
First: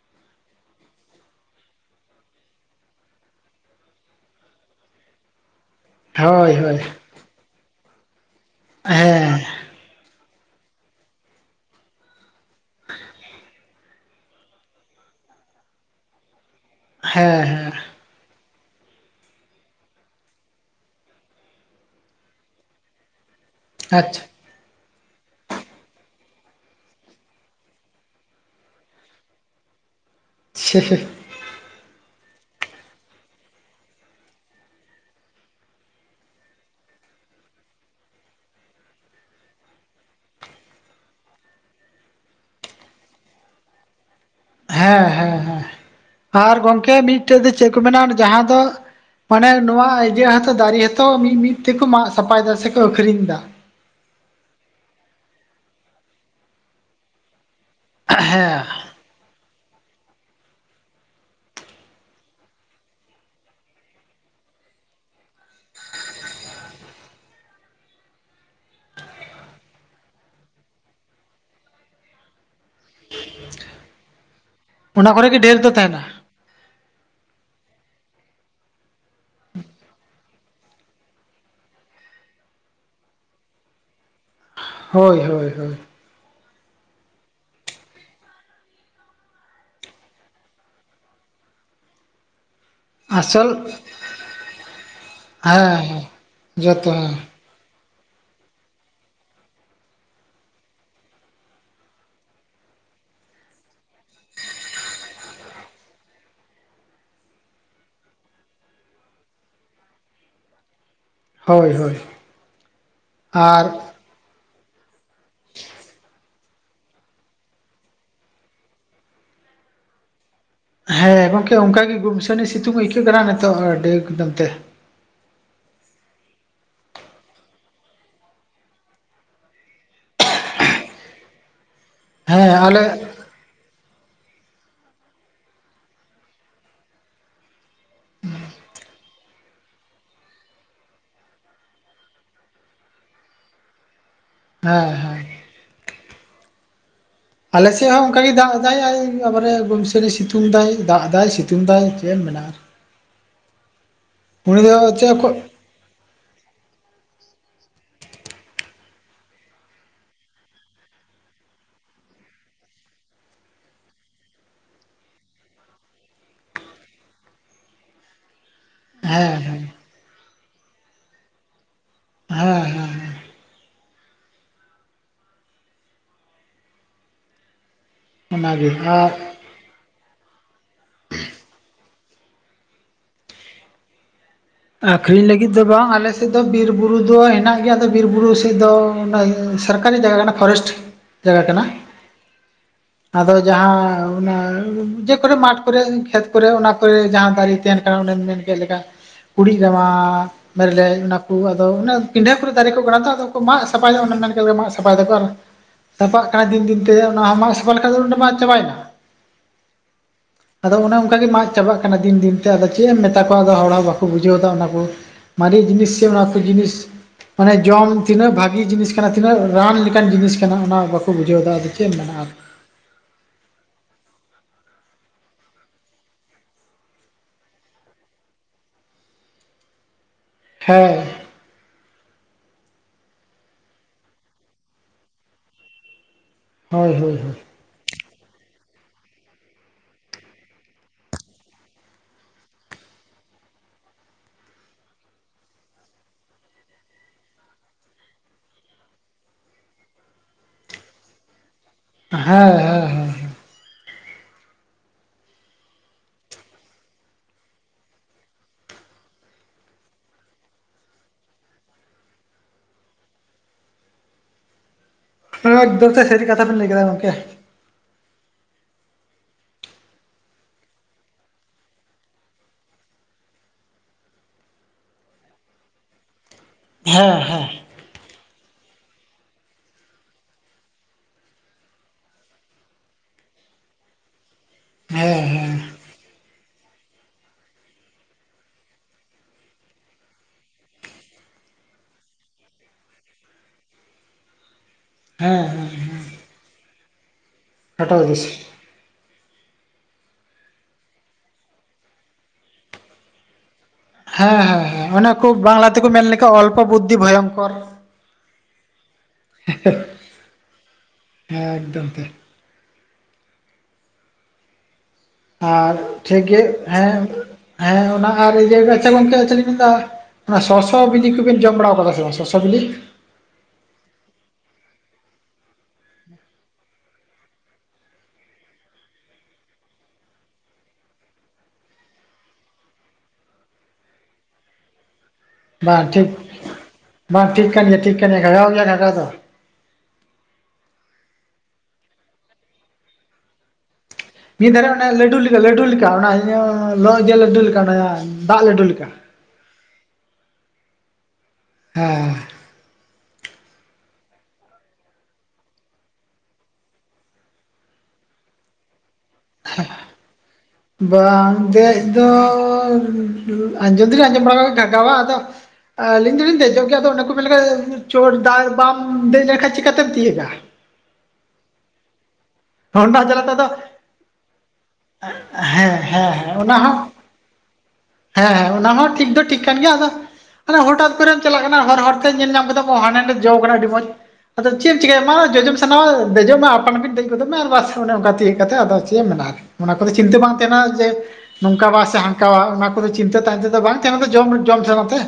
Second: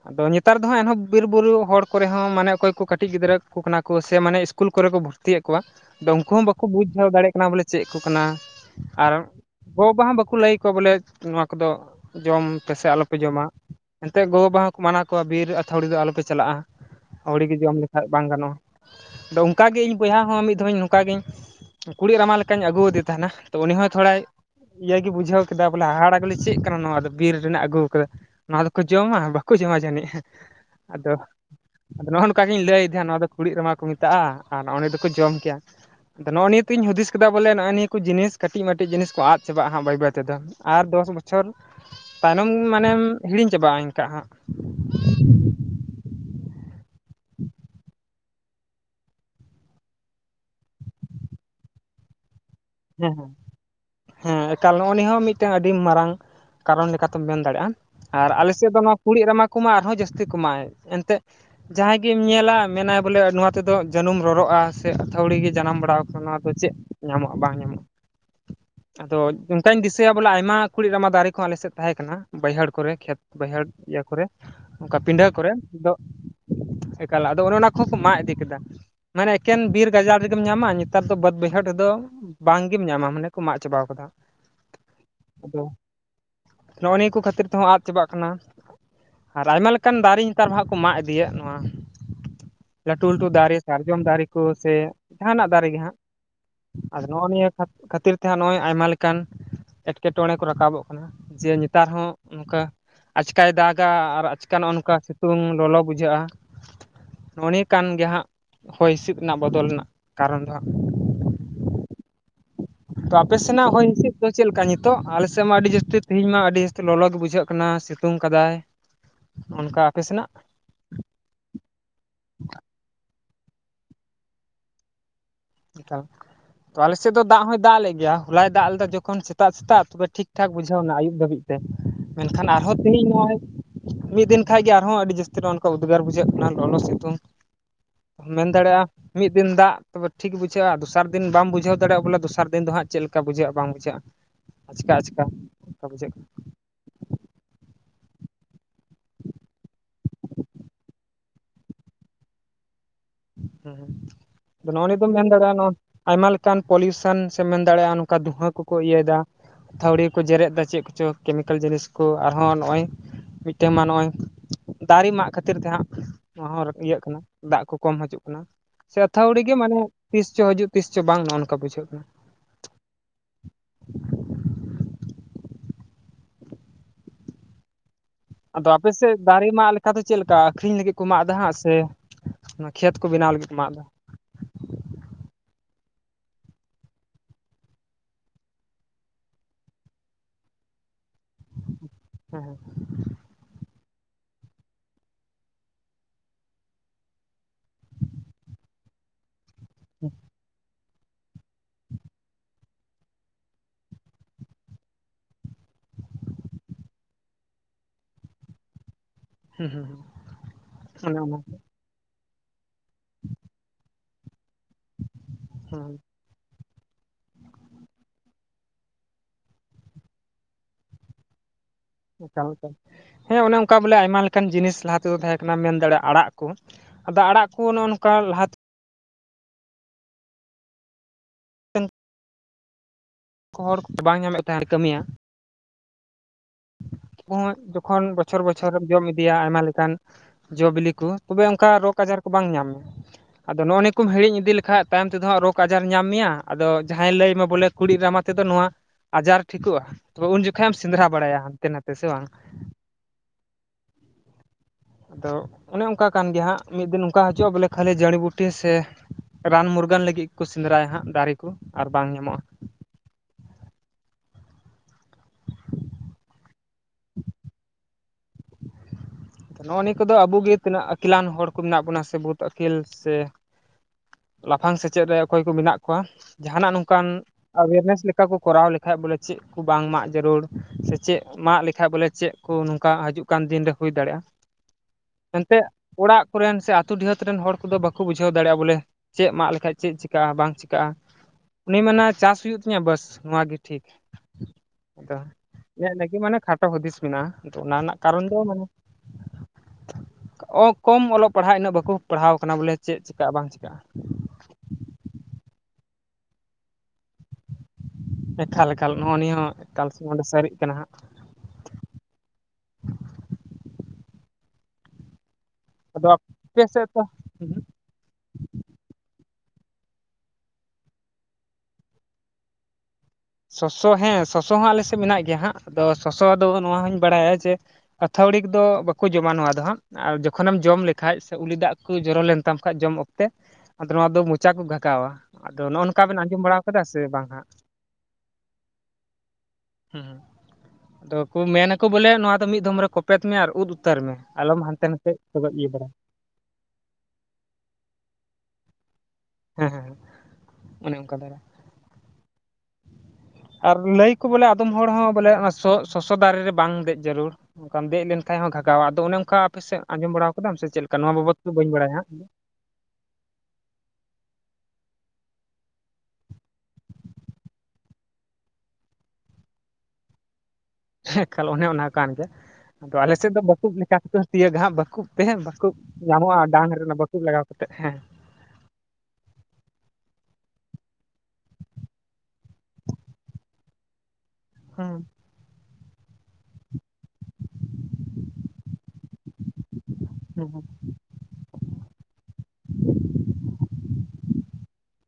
ᱟᱫᱚ ᱱᱮᱛᱟᱨ ᱫᱚ ᱦᱟᱸᱜ ᱮᱱᱦᱚᱸ ᱵᱤᱨ ᱵᱩᱨᱩ ᱦᱚᱲ ᱠᱚᱨᱮ ᱦᱚᱸ ᱢᱟᱱᱮ ᱚᱠᱚᱭ ᱠᱚ ᱠᱟᱹᱴᱤᱡ ᱜᱤᱫᱽᱨᱟᱹ ᱠᱚ ᱠᱟᱱᱟ ᱠᱚ ᱥᱮ ᱢᱟᱱᱮ ᱤᱥᱠ ᱠᱩᱞ ᱠᱚᱨᱮ ᱠᱚ ᱵᱷᱚᱨᱛᱤᱭᱮᱫ ᱠᱚᱣᱟ ᱟᱫᱚ ᱩᱱᱠᱩ ᱦᱚᱸ ᱦᱳᱭ ᱵᱟᱠᱚ ᱦᱳᱭ ᱵᱩᱡᱷᱟᱹᱣ ᱫᱟᱲᱮᱭᱟᱜ ᱠᱟᱱᱟ ᱵᱚᱞᱮ ᱪᱮᱫ ᱠᱚ ᱠᱟᱱᱟ? ᱟᱨ ᱦᱮᱸ ᱜᱚᱵᱟ ᱦᱚ ᱵᱟᱠᱚ ᱞᱟᱹᱭ ᱟᱠᱚᱣᱟ ᱵᱚᱞᱮ ᱱᱚᱶᱟ ᱠᱚᱫᱚ ᱡᱚᱢ ᱯᱮ ᱥᱮ ᱟᱞᱚ ᱯᱮ ᱡᱚᱢᱟ ᱮᱱᱛᱮ ᱜᱚᱵᱟ ᱦᱚᱸ ᱠᱚ ᱢᱟᱱᱟ‌ ᱠᱚᱣᱟ ᱵᱤᱨ ᱟᱹᱛᱷᱣᱲᱤ ᱫᱚ ᱟᱞᱚ ᱯᱮ ᱪᱟᱞᱟᱜᱼᱟ ᱟᱹᱣᱤ ᱦᱮᱸ ᱜᱮ ᱦᱮᱸ ᱡᱚᱢ ᱞᱮᱠᱷᱟᱱ ᱵᱟᱝ ᱜᱟᱱᱚᱜᱼᱟ ᱟᱫᱚ ᱚᱱᱠᱟᱜᱮ ᱤᱧ ᱵᱚᱭᱦᱟ ᱦᱚᱸ ᱢᱤᱫ ᱫᱷᱟᱣᱤᱧ ᱱᱚᱝᱠᱟ ᱜᱤᱧ ᱠᱩᱲᱤᱫ ᱨᱟᱢᱟ ᱞᱮᱠᱟᱹᱧ ᱟᱹᱜᱩ‌ ᱟᱫᱮ ᱛᱟᱦᱮᱱᱟ ᱛᱚ ᱩᱱᱤ ᱦᱚᱸ ᱛᱷᱚᱲᱟᱭ ᱟᱪᱪᱷᱟ ᱤᱭᱟᱹ ᱜᱮ ᱵᱩᱡᱷᱟᱹᱣ ᱠᱮᱫᱟ ᱵᱚᱞᱮ ᱦᱟᱦᱟᱲᱟᱜ ᱵᱚᱞᱮ ᱪᱮᱫ ᱠᱟᱱᱟ ᱱᱚᱶᱟ ᱫᱚ ᱵᱤᱨ ᱨᱮᱱᱟᱜ ᱟᱹᱜᱩ ᱠᱟᱫᱟ ᱱᱚᱶᱟ ᱫᱚᱠᱚ ᱡᱚᱢᱟ ᱵᱟᱠᱚ ᱡᱚᱢᱟ ᱡᱟᱹᱱᱤᱡ ᱟᱫᱚ ᱟᱫᱚ ᱱᱚᱜ ᱚᱭ ᱱᱚᱝᱠᱟ ᱜᱤᱧ ᱞᱟᱹᱭ ᱟᱫᱮᱭᱟ ᱱᱚᱣᱟ ᱫᱚ ᱠᱩᱲᱤᱫ ᱨᱢᱟ ᱠᱚ ᱢᱮᱛᱟᱜᱼᱟ ᱟᱨ ᱱᱚᱱᱤᱭᱟᱹ ᱫᱚᱠᱚ ᱡᱚᱢ ᱠᱮᱭᱟ ᱟᱫᱚ ᱱᱚᱜᱼᱚᱭ ᱱᱤᱭᱟᱹ ᱛᱤᱧ ᱦᱩᱫᱤᱥ ᱠᱮᱫᱟ ᱵᱚᱞᱮ ᱱᱚᱜᱼᱚᱭ ᱱᱤᱭᱟᱹ ᱠᱚ ᱡᱤᱱᱤᱥ ᱠᱟᱹᱴᱤᱡ ᱢᱟᱹᱴᱤᱡ ᱡᱤᱱᱤᱥ ᱠᱚ ᱟᱫ ᱪᱵᱟᱜᱼᱟ ᱦᱟᱸᱜ ᱵᱟᱹᱭ -ᱵᱟᱹᱭ ᱛᱮ ᱫᱚ ᱟᱨ ᱫᱚᱥ ᱵᱚᱪᱷᱚᱨ ᱛᱟᱭᱱᱚᱢ ᱢᱟᱱᱮᱢ ᱦᱤᱲᱤᱧ ᱪᱟᱵᱟᱜᱼᱟ ᱤᱱᱠᱟ ᱦᱟᱸᱜ ᱦᱮᱸ ᱦᱮᱸ ᱦᱮᱸ ᱟᱨ ᱜᱚᱝᱠᱮ ᱢᱤᱫ ᱴᱮᱡ ᱫᱚ ᱪᱮᱫ ᱠᱚ ᱢᱮᱱᱟ ᱡᱟᱦᱟᱸ ᱫᱚ ᱢᱟᱱᱮ ᱱᱚᱶᱟ ᱤᱭᱟ. ᱦᱚᱸᱛᱚ ᱫᱟᱨᱮ ᱦᱚᱛᱚ ᱢᱤᱫ ᱢᱤᱫ ᱛᱮ ᱠᱚ ᱢᱟᱜ ᱥᱟᱯᱷᱟᱭ ᱮᱫᱟ ᱥᱮ ᱦᱮᱸ ᱦᱮᱸ ᱦᱮᱸ ᱮᱠᱟᱞ ᱦᱚᱜᱚᱱᱤᱭᱟᱹ ᱦᱚᱸ ᱢᱤᱫ ᱴᱮᱱ ᱟᱹᱰᱤ ᱢᱟᱨᱟᱝ ᱠᱟᱨᱚᱱ ᱞᱮᱠᱟ ᱛᱮᱢ ᱢᱮᱱ ᱫᱟᱲᱮᱭᱟᱜᱼᱟ᱾ ᱟᱨ ᱟᱞᱮ ᱦᱮᱸ ᱥᱮᱫ ᱫᱚ ᱱᱚᱣᱟ ᱠᱩᱲᱤᱫ ᱨᱟᱢᱟ ᱠᱚᱢᱟ ᱟᱨ ᱦᱚᱸ ᱡᱟᱹᱥᱛᱤ ᱠᱚ ᱢᱟᱜ ᱮᱫ ᱮᱱᱛᱮᱫ ᱡᱟᱦᱟᱸᱭ ᱜᱮᱢ ᱧᱮᱞᱟ ᱢᱮᱱᱟ ᱵᱚᱞᱮ ᱱᱚᱶᱟ ᱛᱮᱫᱚ ᱡᱟᱹᱱᱩᱢ ᱨᱚᱨᱚᱜᱼᱟ ᱥᱮ ᱟᱹᱛᱷᱟᱹᱣᱲᱤ ᱜᱮ ᱡᱟᱱᱟᱢ ᱵᱟᱲᱟᱣ ᱟᱠᱟᱱᱟ ᱱᱚᱣᱟ ᱫᱚ ᱪᱮᱫ ᱧᱟᱢᱚᱜᱼᱟ ᱵᱟᱝ ᱧᱟᱢᱚᱜᱼᱟ ᱟᱫᱚ ᱚᱱᱠᱟᱧ ᱫᱤᱥᱟᱹᱭᱟ ᱵᱚᱞᱮ ᱟᱭᱢᱟ ᱠᱩᱲᱤᱫ ᱨᱟᱢᱟ ᱫᱟᱨᱮ ᱠᱚ ᱟᱞᱮ ᱥᱮᱫ ᱛᱟᱦᱮᱸᱠᱟᱱᱟ᱾ ᱵᱟᱹᱭᱦᱟᱹᱲ ᱠᱚᱨᱮ ᱠᱷᱮᱛ ᱵᱟᱹᱭᱦᱟᱹᱲ ᱤᱭᱟᱹ ᱠᱚᱨᱮ ᱚᱱᱠᱟ ᱚᱱᱟ ᱯᱤᱸᱰᱷᱟᱹ ᱜᱮ ᱠᱚᱨᱮ ᱰᱷᱮᱨ ᱫᱚ ᱛᱟᱦᱮᱱᱟ ᱮᱠᱟᱞᱮ ᱟᱫᱚ ᱚᱱᱟ ᱚᱱᱟ ᱠᱚᱦᱚ ᱠᱚ ᱢᱟᱜ ᱤᱫᱤ ᱠᱮᱫᱟ ᱢᱟᱱᱮ ᱮᱠᱮᱱ ᱵᱤᱨ ᱜᱟᱡᱟᱲ ᱨᱮᱜᱮᱢ ᱧᱟᱢᱟ ᱱᱮᱛᱟᱨ ᱫᱚ ᱵᱟᱹᱫ ᱵᱟᱹᱭᱦᱟᱹᱲ ᱨᱮ ᱫᱚ ᱵᱟᱝ ᱜᱮᱢ ᱧᱟᱢ-ᱟ ᱢᱟᱱᱮ ᱠᱚ ᱢᱟᱜ ᱪᱟᱵᱟᱣ ᱠᱟᱫᱟ ᱦᱳᱭ ᱦᱳᱭ ᱦᱳᱭ ᱱᱚᱜᱼᱚ ᱱᱤᱭᱟᱹ ᱠᱚ ᱠᱷᱟᱹᱛᱤᱨ ᱛᱮ ᱦᱚᱸ ᱟᱫ ᱪᱟᱵᱟᱜ ᱠᱟᱱᱟ ᱟᱨ ᱟᱭᱢᱟ ᱞᱮᱠᱟᱱ ᱫᱟᱨᱮ ᱱᱮᱛᱟᱨ ᱫᱚ ᱦᱟᱸᱜ ᱠᱚ ᱢᱟᱜ ᱤᱫᱤᱭᱮᱫ ᱱᱚᱣᱟ ᱞᱟᱹᱴᱩ ᱞᱟᱹᱴᱩ ᱟᱥᱚᱞ ᱫᱟᱨᱮ ᱥᱟᱨᱡᱚᱢ ᱫᱟᱨᱮ ᱠᱚ ᱥᱮ ᱡᱟᱦᱟᱱᱟᱜ ᱫᱟᱨᱮ ᱦᱮᱸ ᱜᱮ ᱦᱟᱸᱜ ᱦᱮᱸ ᱡᱚᱛᱚ ᱟᱫᱚ ᱦᱮᱸ ᱱᱚᱜᱼᱚᱭ ᱱᱤᱭᱟᱹ ᱠᱷ ᱠᱷᱟᱹᱛᱤᱨ ᱛᱮᱦᱟᱸᱜ ᱱᱚᱜᱚᱭ ᱟᱭᱢᱟ ᱞᱮᱠᱟᱱ ᱮᱴᱠᱮᱴᱚᱬᱮ ᱠᱚ ᱨᱟᱠᱟᱵᱚᱜ ᱠᱟᱱᱟ ᱡᱮ ᱱᱮᱛᱟᱨ ᱦᱚᱸ ᱱᱚᱝᱠᱟ ᱟᱪᱠᱟᱭ ᱫᱟᱜᱟ ᱟᱨ ᱟᱪᱠᱟ ᱱᱚ ᱱᱚᱝᱠᱟ ᱥᱤᱛᱩᱝ ᱞᱚᱞᱚ ᱵᱩᱡᱷᱟᱹᱜᱼᱟ ᱱᱚᱜᱼᱚ ᱱᱤᱭᱟᱹ ᱠᱟᱱ ᱜᱮ ᱦᱟᱸᱜ ᱦᱚᱭ ᱦᱤᱸᱥᱤᱫ ᱨᱮᱱᱟᱜ ᱵᱚᱫᱚᱞ ᱨᱮᱱᱟᱜ ᱠᱟᱨᱚᱱ ᱫᱚ ᱦᱟᱸᱜ ᱦᱳᱭ ᱦᱳᱭ ᱛᱚ ᱟᱯᱮ ᱟᱨ ᱥᱮᱱᱟᱜ ᱦᱚᱸᱭ ᱦᱤᱥᱤᱫ ᱱᱤᱛ ᱫᱚ ᱪᱮᱫᱠᱟ ᱱᱤᱛᱚᱜ ᱟᱞᱮᱮᱥᱮᱫ ᱢᱟ ᱟᱹᱰᱤ ᱡᱟᱹᱥᱛᱤ ᱛᱮᱦᱮᱧ ᱢᱟ ᱟᱹᱰᱤ ᱡᱟᱹᱥᱛᱤ ᱞᱚᱞᱚ ᱜᱮ ᱵᱩᱡᱷᱟᱹᱜ ᱠᱟᱱᱟ ᱥᱤᱛᱩᱝ ᱠᱟᱫᱟᱭ ᱚᱱᱠᱟ ᱟᱯᱮ ᱥᱮᱱᱟᱜ ᱦᱮᱸ ᱜᱚᱝᱠᱮ ᱚᱱᱠᱟᱜ ᱜᱮ ᱜᱩᱢᱴᱟᱹᱱᱤ ᱥᱤᱛᱩᱝ ᱟᱹᱭᱠᱟᱹᱜ ᱠᱟᱱᱟ ᱱᱤᱛᱚᱜ ᱟᱹᱰᱤ ᱮᱠᱫᱚᱢ ᱛᱮ [unintelligible] ᱛᱚ ᱟᱞᱮᱥᱮᱫ ᱫᱟᱜ ᱦᱚᱭ ᱫᱟᱜ ᱞᱮᱫ ᱜᱮᱭᱟ ᱦᱚᱞᱟᱭ ᱫᱟᱜ ᱞᱮᱫᱟ ᱡᱚᱠᱷᱚᱱ ᱥᱮᱛᱟᱜ ᱥᱮᱛᱟᱜ ᱛᱚᱵᱮ ᱴᱷᱤᱠ ᱴᱷᱟᱠ ᱵᱩᱡᱷᱟᱹᱣ ᱮᱱᱟᱭᱩᱵ ᱫᱷᱟᱹᱵᱤᱡ ᱦᱮᱸ ᱢᱮᱱᱠᱷᱟᱱ ᱟᱨᱦᱚᱸ ᱟᱞᱮ ᱛᱮᱦᱤᱧ ᱱᱚᱜᱼᱚᱭ ᱢᱤᱫ ᱫᱤᱱ ᱠᱷᱟᱱ ᱜᱮ ᱟᱨᱦᱚᱸ ᱟᱹᱰᱤ ᱡᱟᱹᱥᱛᱤ ᱱᱚᱠᱟ ᱩᱫᱽᱜᱟᱹᱨ ᱵᱩᱡᱷᱟᱹᱜ ᱠᱟᱱᱟ ᱞᱚᱞᱚ ᱥᱤᱛᱩᱝ ᱢᱮᱱ ᱫᱟᱲᱮᱭᱟᱜᱼᱟ ᱢᱤᱫ ᱫᱤᱱ ᱫᱟᱜ ᱛᱚᱵᱮ ᱴᱷᱤᱠ ᱵᱩᱡᱷᱟᱹᱜᱼᱟ ᱫᱚᱥᱟᱨ ᱫᱤᱱ ᱵᱟᱢ ᱵᱩᱷᱟᱹᱣ ᱫᱟᱲᱮᱼᱟ ᱵᱚᱞᱮ ᱫᱚᱥᱟᱨ ᱫᱤᱱ ᱫᱚ ᱦᱟᱜ ᱪᱮᱫ ᱞᱮᱠᱟ ᱵᱩᱡᱷᱟᱹᱜᱼᱟ ᱵᱟᱝ ᱵᱩᱡᱷᱟᱹᱜᱼᱟ ᱦᱮᱸ ᱟᱪᱠᱟ ᱦᱮᱸ ᱟᱪᱠᱟ-ᱠᱟ ᱵᱩᱡᱷᱟᱹᱜ ᱠᱟᱱᱟ ᱟᱞᱮᱥᱮᱫ ᱦᱚᱸ ᱚᱱᱠᱟᱜ ᱜᱮ ᱫᱟᱜ ᱮᱟᱭ ᱟᱵᱟᱨᱮᱭ ᱜᱩᱢᱥᱟᱹᱱᱤᱭ ᱥᱤᱛᱩᱝ ᱫᱟᱭ ᱫᱟᱜ ᱫᱟᱭ ᱥᱤ [unintelligible] ᱪᱮᱫ ᱮᱢ ᱢᱮᱱᱟᱜᱼᱟ ᱦᱩᱸ ᱫᱚ ᱦᱩᱸ ᱱᱚᱜ ᱱᱤᱭᱮ ᱠᱚᱢ ᱪᱮᱫ ᱠᱚ ᱢᱮᱱ ᱫᱟᱲᱮᱭᱟᱜ-ᱟ ᱱᱚᱣᱟ ᱟᱭᱢᱟ ᱞᱮᱠᱟᱱ ᱯᱚᱞᱤᱭᱩᱥᱚᱱ ᱥᱮᱢ ᱢᱮᱱ ᱫᱟᱲᱮᱭᱟᱜᱼᱟ ᱱᱚᱝᱠᱟ ᱫᱷᱩᱦᱟᱹ ᱠᱚᱠᱚ ᱤᱭᱟᱹᱭᱮᱫᱟ ᱛᱷᱲᱤ ᱠᱚ ᱡᱮᱨᱮᱫ ᱮᱟ ᱪᱮᱫ ᱠᱚᱪᱚ ᱠᱮᱢᱤᱠᱮᱞ ᱡᱤᱱᱤᱥ ᱠᱚ ᱟᱨᱦᱚᱸ ᱱᱚᱜᱼᱚᱭ ᱢᱤᱫᱴᱮᱱ ᱢᱟ ᱱᱚᱜᱼᱚᱭ ᱫᱟᱨᱮ ᱢᱟᱜ ᱠᱷᱟᱹᱛᱤᱨ ᱛᱮᱦᱟᱸᱜ ᱱᱚᱣᱟ ᱤᱭᱟᱹᱜ ᱠᱟᱱᱟ ᱫᱟᱜ ᱠᱚ ᱠᱚᱢ ᱦᱤᱡᱩᱜ ᱠᱟᱱᱟ ᱦᱮᱸ ᱥᱮᱛᱷᱟᱣᱲᱤ ᱜᱮ ᱦᱮᱸ ᱢᱟᱱᱮ ᱛᱤᱥ ᱪᱚ ᱦᱤᱡᱩᱜ ᱛᱤᱥ ᱪᱚ ᱵᱟᱝ ᱱᱚᱜᱼ ᱱᱚᱝᱠᱟ ᱵᱩᱡᱷᱟᱹᱜ ᱠᱟᱱᱟ ᱦᱮᱸ ᱦᱮᱸ ᱦᱮᱸ ᱟᱫᱚ ᱚᱱᱟᱜᱮ ᱟᱨ ᱟᱯᱮᱥᱮᱫ ᱫᱟᱨᱮ ᱢᱟᱜ ᱠᱟ ᱫᱚ ᱪᱮᱫ ᱞᱮᱠᱟ ᱟᱠᱷᱨᱤᱧ ᱞᱟᱹᱜᱤᱫ ᱠᱚ ᱢᱟᱜ ᱮᱫᱟ ᱦᱟᱸᱜ ᱥᱮ ᱚᱱᱟ ᱠᱷᱮᱛ ᱠᱚ ᱵᱮᱱᱟᱣ ᱞᱟᱹᱜᱤᱫ ᱠᱚ ᱢᱟᱜ ᱮᱫᱟ ᱟᱠᱷᱨᱤᱧ ᱞᱟᱹᱜᱤᱫ ᱫᱚ ᱵᱟᱝ ᱟᱞᱮᱥᱮᱫ ᱫᱚ ᱵᱤᱨ ᱵᱩᱨᱩ ᱫᱚ ᱦᱮᱱᱟᱜ ᱜᱮᱭᱟ ᱟᱫᱚ ᱵᱤᱨ ᱵᱩᱨᱩ ᱥᱮᱫ ᱫᱚ ᱚᱱᱟ.... ᱥᱚᱨᱠᱟᱨᱤ ᱡᱟᱭᱜᱟ ᱠᱟᱱᱟ ᱯᱷᱚᱨᱮᱥᱴ ᱡᱟᱭᱜᱟ ᱠᱟᱱᱟ ᱦᱮᱸ ᱟᱫᱚ ᱡᱟᱦᱟᱸ ᱚᱱᱟ ᱡᱮ ᱠᱚᱨᱮ ᱢᱟᱴ ᱠᱚᱨᱮ ᱠᱷᱮᱛ ᱠᱚᱨᱮ ᱚᱱᱟ ᱠᱚᱨᱮ ᱡᱟᱦᱟᱸ ᱫᱟᱨᱮ ᱛᱟᱦᱮᱱ ᱟ ᱚᱱᱮᱧ ᱢᱮᱱ ᱠᱮᱫ ᱞᱮᱠᱟ ᱠᱩᱲᱤᱡ ᱨᱟᱢᱟ ᱢᱮᱨᱮᱞᱮ ᱚᱱᱟ ᱛᱩ ᱟᱫᱚ ᱚᱱᱮ ᱯᱤᱰᱟᱹ ᱠᱚᱨᱮ ᱫᱟᱨᱮ ᱠᱚᱲᱟᱮᱫᱫᱟ ᱟᱫᱚ ᱠᱚ ᱢᱟᱜ ᱥᱟᱯᱷᱟᱭᱮᱫᱟ ᱢᱮᱱ ᱠᱟᱛᱮ ᱢᱟᱜ ᱥᱟᱯᱷᱟᱭ ᱫᱟᱠᱚ ᱟᱨ ᱛᱟᱯᱟᱜ ᱠᱟᱭ ᱫᱤᱱ ᱫᱤᱱᱛᱮ ᱚᱱᱟ ᱟᱢᱟᱜ ᱥᱟᱯᱷᱟ ᱞᱮᱠᱟ ᱛᱮᱫᱚ ᱚᱸᱰᱮ ᱢᱟ ᱪᱟᱵᱟᱭᱮᱱᱟ ᱦᱮᱸ ᱟᱫᱚ ᱚᱱᱮ ᱦᱮᱸ ᱚᱱᱠᱟᱜᱮᱢ ᱚᱱᱟ ᱟᱜ ᱪᱟᱵᱟᱜ ᱠᱟᱱᱟ ᱫᱤᱱ ᱫᱤᱱᱛᱮ ᱟᱫᱚ ᱪᱮᱫ ᱮᱢ ᱢᱮᱛᱟ ᱠᱚᱣᱟ ᱟᱫᱚ ᱦᱚᱲ ᱦᱚᱸ ᱵᱟ ᱼᱼ ᱠᱚ ᱵᱩᱡᱷᱟᱹᱣ ᱫᱟ ᱚᱱᱟ ᱠᱚ ᱢᱟᱨᱮ ᱡᱤᱱᱤᱥ ᱦᱮᱸ ᱥᱮ ᱚᱱᱟ ᱠᱚ ᱡᱤᱱᱤᱥ ᱢᱟᱱᱮ ᱡᱚᱢ ᱛᱤᱱᱟᱹᱜ ᱵᱷᱟᱜᱤ ᱡᱤᱱᱤᱥ ᱠᱟᱱᱟ ᱛᱤᱱᱟᱹᱜ ᱨᱟᱱ ᱞᱮᱠᱟᱱ ᱡᱤᱱᱤᱥ ᱠᱟᱱᱟ ᱚᱱᱟ ᱵᱟᱠᱚ ᱵᱩᱡᱷᱟᱹᱣ ᱫᱟ ᱟᱫᱚ ᱪᱮ ᱚᱱᱠᱟᱞᱮᱠᱟ ᱦᱮᱸ ᱚᱱᱮ ᱚᱱᱠᱟ ᱵᱚᱞᱮ ᱟᱭᱢᱟ ᱞᱮᱠᱟᱱ ᱡᱤᱱᱤᱥ ᱞᱟᱦᱟ ᱛᱮᱫᱚ ᱛᱟᱦᱮᱸ ᱠᱟᱱᱟ ᱢᱮᱱ ᱫᱟᱲᱮᱭᱟᱜᱼᱟ ᱟᱲᱟᱜ ᱠᱚ ᱟᱫᱚ ᱟᱲᱟᱜ ᱠᱚ ᱱᱚᱜᱼᱚ ᱱᱚᱝᱠᱟ ᱞᱟᱦᱟᱛᱮ ᱦᱮᱸ [inaudible] ᱦᱚᱲ ᱠᱚᱫᱚ ᱵᱟᱝ ᱧᱟᱢᱮᱫ ᱛᱟᱦᱮᱸ ᱠᱟᱹᱢᱤᱭᱟ ᱦᱳᱭ ᱦᱳᱭ ᱦᱳᱭ ᱚᱡ ᱡᱚᱠᱷᱚᱱ ᱵᱚᱪᱷᱚᱨ ᱵᱚᱪᱷᱚᱨᱮᱢ ᱡᱚᱢ ᱤᱫᱤᱭᱟ ᱟᱭᱢᱟ ᱞᱮᱠᱟᱱ ᱡᱚ ᱵᱤᱞᱤ ᱠᱚ ᱛᱚᱵᱮ ᱚᱱᱠᱟ ᱨᱳᱜᱽ ᱟᱡᱟᱨ ᱠᱚ ᱵᱟᱝ ᱧᱟᱢ ᱢᱮᱭᱟ ᱟᱫᱚ ᱱᱚᱜᱼᱱᱤᱭᱟᱹ ᱠᱚᱢ ᱦᱤᱲᱤᱧᱤᱫ ᱞᱮᱠᱷᱟᱡ ᱛᱟᱭᱚᱢ ᱛᱮᱫᱚ ᱦᱟᱸᱜ ᱨᱳᱜᱽ ᱟᱡᱟᱨ ᱧᱟᱢ ᱢᱮᱭᱟ ᱟᱫᱚ ᱡᱟᱦᱟᱸᱭ ᱞᱟᱹᱭᱟᱢᱟ ᱵᱚᱞᱮ ᱠᱩᱸᱲᱤᱫ ᱨᱟᱢᱟ ᱛᱮᱫᱚ ᱱᱚᱣᱟ ᱟᱡᱟᱨ ᱴᱷᱤᱠᱚᱜᱼᱟ ᱛᱚᱵᱮ ᱩᱱ ᱡᱚᱠᱷᱮᱡ ᱮᱢ ᱥᱮᱸᱫᱽᱨᱟ ᱵᱟᱲᱟᱭᱟ ᱦᱟᱱᱛᱮ ᱱᱟᱛᱮ ᱦᱮᱥᱮ ᱦᱮᱸ ᱵᱟᱝ ᱦᱮᱸ ᱦᱮᱸ ᱟᱫᱚ ᱚᱱᱮ ᱚᱱᱠᱟ ᱠᱟᱱ ᱜᱮᱭᱟ ᱦᱟᱹᱜ ᱢᱤᱫ ᱫᱤᱱ ᱚᱱᱠᱟ ᱦᱤᱡᱩᱜᱼᱟ ᱵᱚᱞᱮ ᱠᱷᱟᱹᱞᱤ ᱡᱟᱹᱲᱤ ᱵᱩᱴᱤ ᱥᱮ ᱨᱟᱱ ᱢᱩᱨᱜᱟᱹᱱ ᱞᱟᱹᱜᱤᱫ ᱠᱚ ᱥᱮᱸᱫᱽᱨᱟᱭᱟ ᱦᱟᱸᱜ ᱫᱟᱨᱮ ᱠᱚ ᱟᱨ ᱵᱟᱝ ᱧᱟᱢᱚᱜᱼᱟ ᱦᱟᱸ ᱮᱠᱫᱚᱢ ᱛᱮ ᱥᱟᱹᱨᱤ ᱠᱟᱷᱟ ᱵᱮᱱ ᱞᱟᱹᱭ ᱠᱮᱫᱟ ᱜᱚᱝᱠᱮ ᱱᱚᱜᱼᱱᱤᱭᱟᱹ ᱠᱚᱫᱚ ᱟᱵᱩᱜ ᱜᱮ ᱛᱤᱱᱟᱹᱜ ᱟᱹᱠᱤᱞᱟᱱ ᱦᱚᱲ ᱠᱚ ᱢᱮᱱᱟᱜ ᱵᱚᱱᱟ ᱥᱮ ᱵᱩᱫ ᱟᱹᱠᱤᱞ ᱥᱮ ᱞᱟᱯᱷᱟᱝ ᱥᱮᱪᱮᱫ ᱨᱮ ᱚᱠᱚᱭ ᱠᱚ ᱢᱮᱱᱟᱜ ᱠᱚᱣᱟ ᱡᱟᱦᱟᱱᱟᱜ ᱱᱚᱝᱠᱟᱱ ᱦᱮᱸ ᱦᱮᱸ ᱮᱣᱮᱨᱱᱮᱥ ᱞᱮᱠᱟ ᱪᱮᱠᱟ ᱠᱚ ᱠᱚᱨᱟᱣ ᱞᱮᱠᱷᱟᱡ ᱵᱚᱞᱮ ᱪᱮᱫ ᱠᱚ ᱵᱟᱝ ᱢᱟᱜ ᱡᱟᱹᱨᱩᱲ ᱥᱮ ᱪᱮᱫ ᱢᱟᱜ ᱞᱮᱠᱷᱟᱡ ᱵᱚᱞᱮ ᱪᱮᱫ ᱠᱚ ᱱᱚᱝᱠᱟ ᱦᱤᱡᱩᱜ ᱠᱟᱱ ᱫᱤᱱ ᱨᱮ ᱦᱩᱭ ᱫᱟᱲᱮᱭᱟᱜᱼᱟ ᱦᱮᱸ ᱮᱱᱛᱮᱫ ᱚᱲᱟᱜ ᱠᱚᱨᱮᱱ ᱥᱮ ᱟᱹᱛᱩ ᱰᱤᱦᱟᱹᱛ ᱨᱮᱱ ᱦᱚᱲ ᱠᱚᱫᱚ ᱵᱟᱠᱚ ᱵᱩᱡᱷᱟᱹᱣ ᱫᱟᱲᱮᱭᱟᱜᱼᱟ ᱵᱚᱞᱮ ᱪᱮᱫ ᱢᱟᱜ ᱞᱮᱠᱷᱟᱡ ᱪᱮᱫ ᱪᱤᱠᱟᱹᱜᱼᱟ ᱵᱟᱝ ᱪᱤᱠᱟᱹᱜᱼᱟ ᱩᱱᱤᱭ ᱢᱮᱱᱟ ᱪᱟᱥ ᱦᱩᱭᱩᱜ ᱛᱤᱧᱟᱹ ᱵᱟᱥ ᱱᱚᱣᱟ ᱜᱮ ᱴᱷᱤᱠ ᱟᱫᱚ ᱦᱮᱸ ᱦᱮᱸ ᱤᱧᱟᱹᱜ ᱞᱟᱹᱜᱤᱫ ᱢᱟᱱᱮ ᱠᱷᱟᱴᱚ ᱦᱩᱫᱤᱥ ᱢᱮᱱᱟᱜᱼᱟ ᱚᱱᱟ ᱠᱷᱟᱴᱚ ᱨᱮᱱᱟᱜ ᱦᱩᱫᱤᱥ ᱠᱟᱨᱚᱱ ᱫᱚ ᱢᱟᱱᱮ ᱚ ᱠᱚᱢ ᱚᱞᱚᱜ ᱯᱟᱲᱦᱟᱜ ᱤᱱᱟᱹᱜ ᱵᱟᱠᱚ ᱯᱟᱲᱦᱟᱣ ᱠᱟᱱᱟ ᱵᱚᱞᱮ ᱪᱮᱫ ᱪᱤᱠᱟᱹᱜᱼᱟ ᱵᱟᱝ ᱪᱤᱠᱟᱹᱜᱼᱟ ᱦᱮᱸ ᱦᱮᱸ ᱦᱮᱸ ᱚᱱᱮ ᱠᱩ ᱵᱟᱝᱞᱟ ᱛᱮᱠᱚ ᱢᱮᱱ ᱞᱮᱠᱷᱟ ᱚᱞᱯᱚ ᱵᱩᱫᱽᱫᱷᱤ ᱵᱷᱚᱭᱚᱝᱠᱚᱨ ᱮᱠᱟᱞ ᱮᱠᱟᱞ ᱱᱚᱜᱼᱱᱤᱭᱟᱹ ᱦᱚᱸ ᱮᱠᱟᱞ ᱥᱚᱢᱚ ᱫᱚ ᱥᱟᱹᱨᱤᱜ ᱠᱟᱱᱟ ᱦᱟᱸᱜ ᱦᱮᱸ ᱮᱠᱫᱚᱢ ᱛᱮ ᱟᱨ ᱟᱫᱚ ᱴᱷᱤᱠ ᱜᱮ ᱟᱯᱮ ᱥᱮᱫ ᱦᱮᱸ ᱫᱚ ᱦᱮᱸ ᱚᱱᱟ ᱟᱨ ᱤᱭᱟᱹ ᱟᱪᱪᱷᱟ ᱜᱚᱢᱠᱮ ᱟᱴᱪᱮᱫ ᱞᱤᱧ ᱢᱮᱱᱫᱟ ᱚᱱᱟ ᱥᱚᱥᱚ ᱵᱤᱞᱤ ᱠᱚᱵᱮᱱ ᱡᱚᱢ ᱵᱟᱲᱟ ᱟᱠᱟᱫᱟ ᱥᱮ ᱵᱟᱝ ᱥᱚᱥᱚ ᱵᱤᱞᱤ ᱥᱚᱥᱚ ᱦᱮᱸ ᱥᱚᱥᱚ ᱦᱚᱸ ᱟᱞᱮ ᱥᱮᱫ ᱢᱮᱱᱟᱜ ᱜᱮᱭᱟ ᱦᱟᱸᱜ ᱟᱫᱚ ᱥᱚᱥᱚ ᱫᱚ ᱱᱚᱣᱟ ᱦᱚᱧ ᱵᱟᱲᱟᱭᱟ ᱡᱮ ᱟᱹᱛᱷᱟᱹᱣᱲᱤᱠ ᱫᱚ ᱵᱟᱠᱚ ᱡᱚᱢᱟ ᱱᱚᱣᱟ ᱫᱚ ᱦᱟᱸᱜ ᱟᱨ ᱡᱚᱠᱷᱚᱱᱮᱢ ᱡᱚᱢ ᱞᱮᱠᱷᱟᱡ ᱥᱮ ᱩᱞᱤᱫᱟᱜ ᱠᱚ ᱡᱚᱨᱚ ᱞᱮᱱ ᱛᱟᱢ ᱠᱷᱟᱡ ᱡᱚᱢ ᱚᱠᱛᱮ ᱟᱫᱚ ᱱᱚᱣᱟ ᱫᱚ ᱢᱚᱪᱟ ᱠᱚ ᱜᱷᱟᱜᱷᱟᱣᱟ ᱟᱫᱚ ᱱᱚᱜᱼᱚ ᱵᱟᱝ ᱱᱚᱝᱠᱟ ᱵᱮᱱ ᱟᱸᱡᱚᱢ ᱵᱟᱲᱟ ᱠᱟᱫᱟ ᱥᱮ ᱵᱟᱝ ᱦᱟᱸᱜ ᱦᱮᱸ ᱜᱷᱟᱜᱟᱣ ᱜᱮᱭᱟ ᱜᱷᱟᱜᱟᱣ ᱫᱚ ᱦᱩᱸ ᱟᱫᱚ ᱠᱚ ᱢᱮᱱᱟᱠᱚ ᱵᱚᱞᱮ ᱱᱚᱣᱟ ᱫᱚ ᱢᱤᱫ ᱫᱷᱚᱢ ᱨᱮ ᱠᱚᱯᱮᱛ ᱢᱮ ᱟᱨ ᱩᱫ ᱩᱛᱟᱹᱨ ᱢᱮ, ᱢᱤᱫ ᱟᱞᱚᱢ ᱫᱷᱟᱨᱮ ᱦᱟᱱᱛᱮ ᱚᱱᱮ ᱱᱟᱛᱮ ᱞᱟᱹᱰᱩ ᱞᱮᱠᱟ ᱛᱚᱜᱚᱡ ᱞᱟᱹᱰᱩ ᱤᱭᱟᱹ ᱵᱟᱲᱟᱭᱟ᱾ [inaudible] ᱞᱟᱹᱰᱩ ᱞᱮᱠᱟ ᱱᱟᱭᱟ ᱫᱟᱜ ᱞᱟᱹᱰᱩ ᱞᱮᱠᱟ᱾ ᱦᱮᱸ ᱦᱮᱸ ᱦᱮᱸ, ᱚᱱᱮ ᱚᱱᱠᱟ ᱫᱷᱟᱨᱟ᱾ [unintelligible] ᱟᱨ ᱞᱟᱹᱭ ᱠᱚ ᱵᱚᱞᱮ ᱟᱫᱚᱢ ᱦᱚᱲ ᱦᱚᱸ ᱵᱚᱞᱮ ᱚᱱᱟ ᱥᱚᱜ ᱥᱚᱥᱚ ᱫᱟᱨᱮ ᱨᱮ ᱵᱟᱝ ᱫᱮᱡ ᱡᱟᱹᱨᱩᱲ᱾ ᱚᱱᱠᱟᱢ ᱫᱮᱡ ᱞᱮᱱᱠᱷᱟᱡ ᱦᱚᱸ ᱜᱷᱟᱜᱷᱟᱣᱟ ᱟᱫᱚ ᱚᱱᱮ ᱚᱱᱠᱟ ᱟᱯᱮᱥᱮᱫ ᱟᱸᱡᱚᱢ ᱵᱟᱲᱟᱣᱼᱼ ᱵᱟᱝ ᱫᱮᱡ ᱫᱚ ᱟᱸᱡᱚᱢ ᱫᱚᱞᱤᱧ ᱟᱸᱡᱚᱢ ᱵᱟᱲᱟᱣᱟᱠᱟᱜ ᱠᱚᱣᱟ ᱜᱷᱟᱜᱷᱟᱣᱟ ᱟᱫᱚ, ᱟᱹᱞᱤᱧ ᱫᱚᱞᱤᱧ ᱫᱮᱡᱚᱜ ᱜᱮᱭᱟ ᱟᱫᱚ ᱚᱱᱮ ᱠᱚ ᱢᱮᱱᱞᱮᱠᱟ ᱪᱚᱴ ᱫᱟ ᱵᱟᱢ ᱫᱮᱡ ᱞᱮᱱᱠᱷᱟᱡ ᱪᱤᱠᱟᱛᱮᱢ ᱛᱤᱭᱟᱹᱜᱟ᱾ ᱮᱸᱠᱷᱟᱞ ᱚᱱᱮ ᱚᱱᱟ ᱠᱟᱱ ᱜᱮᱭᱟ ᱟᱫᱚ ᱚᱱᱟ ᱟᱞᱮ ᱡᱟᱞᱟᱛᱮ ᱥᱮᱫ ᱫᱚ ᱟᱫᱚ ᱵᱟᱠᱩᱵ ᱞᱮᱠᱟᱛᱮ ᱠᱚ ᱛᱤᱭᱟᱹᱜᱟ ᱦᱟᱸᱜ ᱵᱟᱠᱩᱵ ᱛᱮ ᱵᱟᱠᱩᱵ ᱦᱮᱸ ᱦᱮᱸ ᱦᱮᱸ ᱧᱟᱢᱚᱜᱼᱟ ᱚᱱᱟ ᱰᱟᱝ ᱦᱚᱸ ᱨᱮᱱᱟᱜ ᱵᱟᱹᱠᱩᱵ ᱞᱟᱜᱟᱣ ᱠᱟᱛᱮᱫ ᱦᱮᱸ᱾ ᱦᱮᱸ ᱦᱮᱸ ᱚᱱᱟᱢᱟ ᱴᱷᱤᱠ ᱫᱚ ᱴᱷᱤᱠ ᱠᱟᱱ ᱜᱮᱭᱟ ᱟᱫᱚ ᱟᱫᱚ ᱦᱚᱴᱟᱛ ᱠᱚᱨᱮᱢ ᱪᱟᱞᱟᱜ ᱠᱟᱱᱟ ᱦᱚᱨ ᱦᱚᱨᱛᱮ ᱧᱮᱞ ᱧᱟᱢ ᱠᱮᱫᱟ ᱦᱟᱱᱦᱟᱸᱰᱮ ᱡᱚ ᱠᱟᱱᱟ ᱟᱹᱰᱤ ᱢᱚᱡᱽ ᱟᱫᱚᱢ ᱪᱮᱫ ᱮᱢ ᱦᱩᱸ ᱪᱮᱠᱟᱭᱟ ᱢᱟ ᱡᱚᱡᱚᱢ ᱥᱟᱱᱟᱣᱟ ᱫᱮᱡᱚᱜ ᱢᱮ ᱟᱯᱟᱱ ᱟᱹᱯᱤᱱ ᱫᱮᱼᱼ [inaudible] ᱢᱮ ᱟᱨ ᱵᱟᱥ ᱚᱱᱮ ᱚᱱᱠᱟ ᱛᱤᱭᱳᱜ ᱠᱟᱛᱮᱫ ᱟᱫᱚ ᱪᱮᱫ ᱮᱢ ᱢᱮᱱᱟᱜᱼᱟ ᱚᱱᱟ ᱠᱚᱫᱚ ᱪᱤᱱᱛᱟᱹ ᱵᱟᱝ ᱛᱟᱦᱮᱱᱟ ᱦᱩᱸ ᱡᱮ ᱱᱚᱝᱠᱟᱣᱟ ᱥᱮ ᱦᱟᱱᱠᱟᱣᱟ ᱚᱱᱟ ᱠᱚᱫᱚ ᱪᱤᱱᱛᱟᱹ ᱛᱟᱦᱮᱱ ᱛᱮ ᱫᱚ ᱵᱟᱝ ᱛᱟᱦᱮᱸ ᱥᱮ ᱡᱚᱢ ᱡᱚᱢ ᱥᱟᱱᱟ ᱛᱮ᱾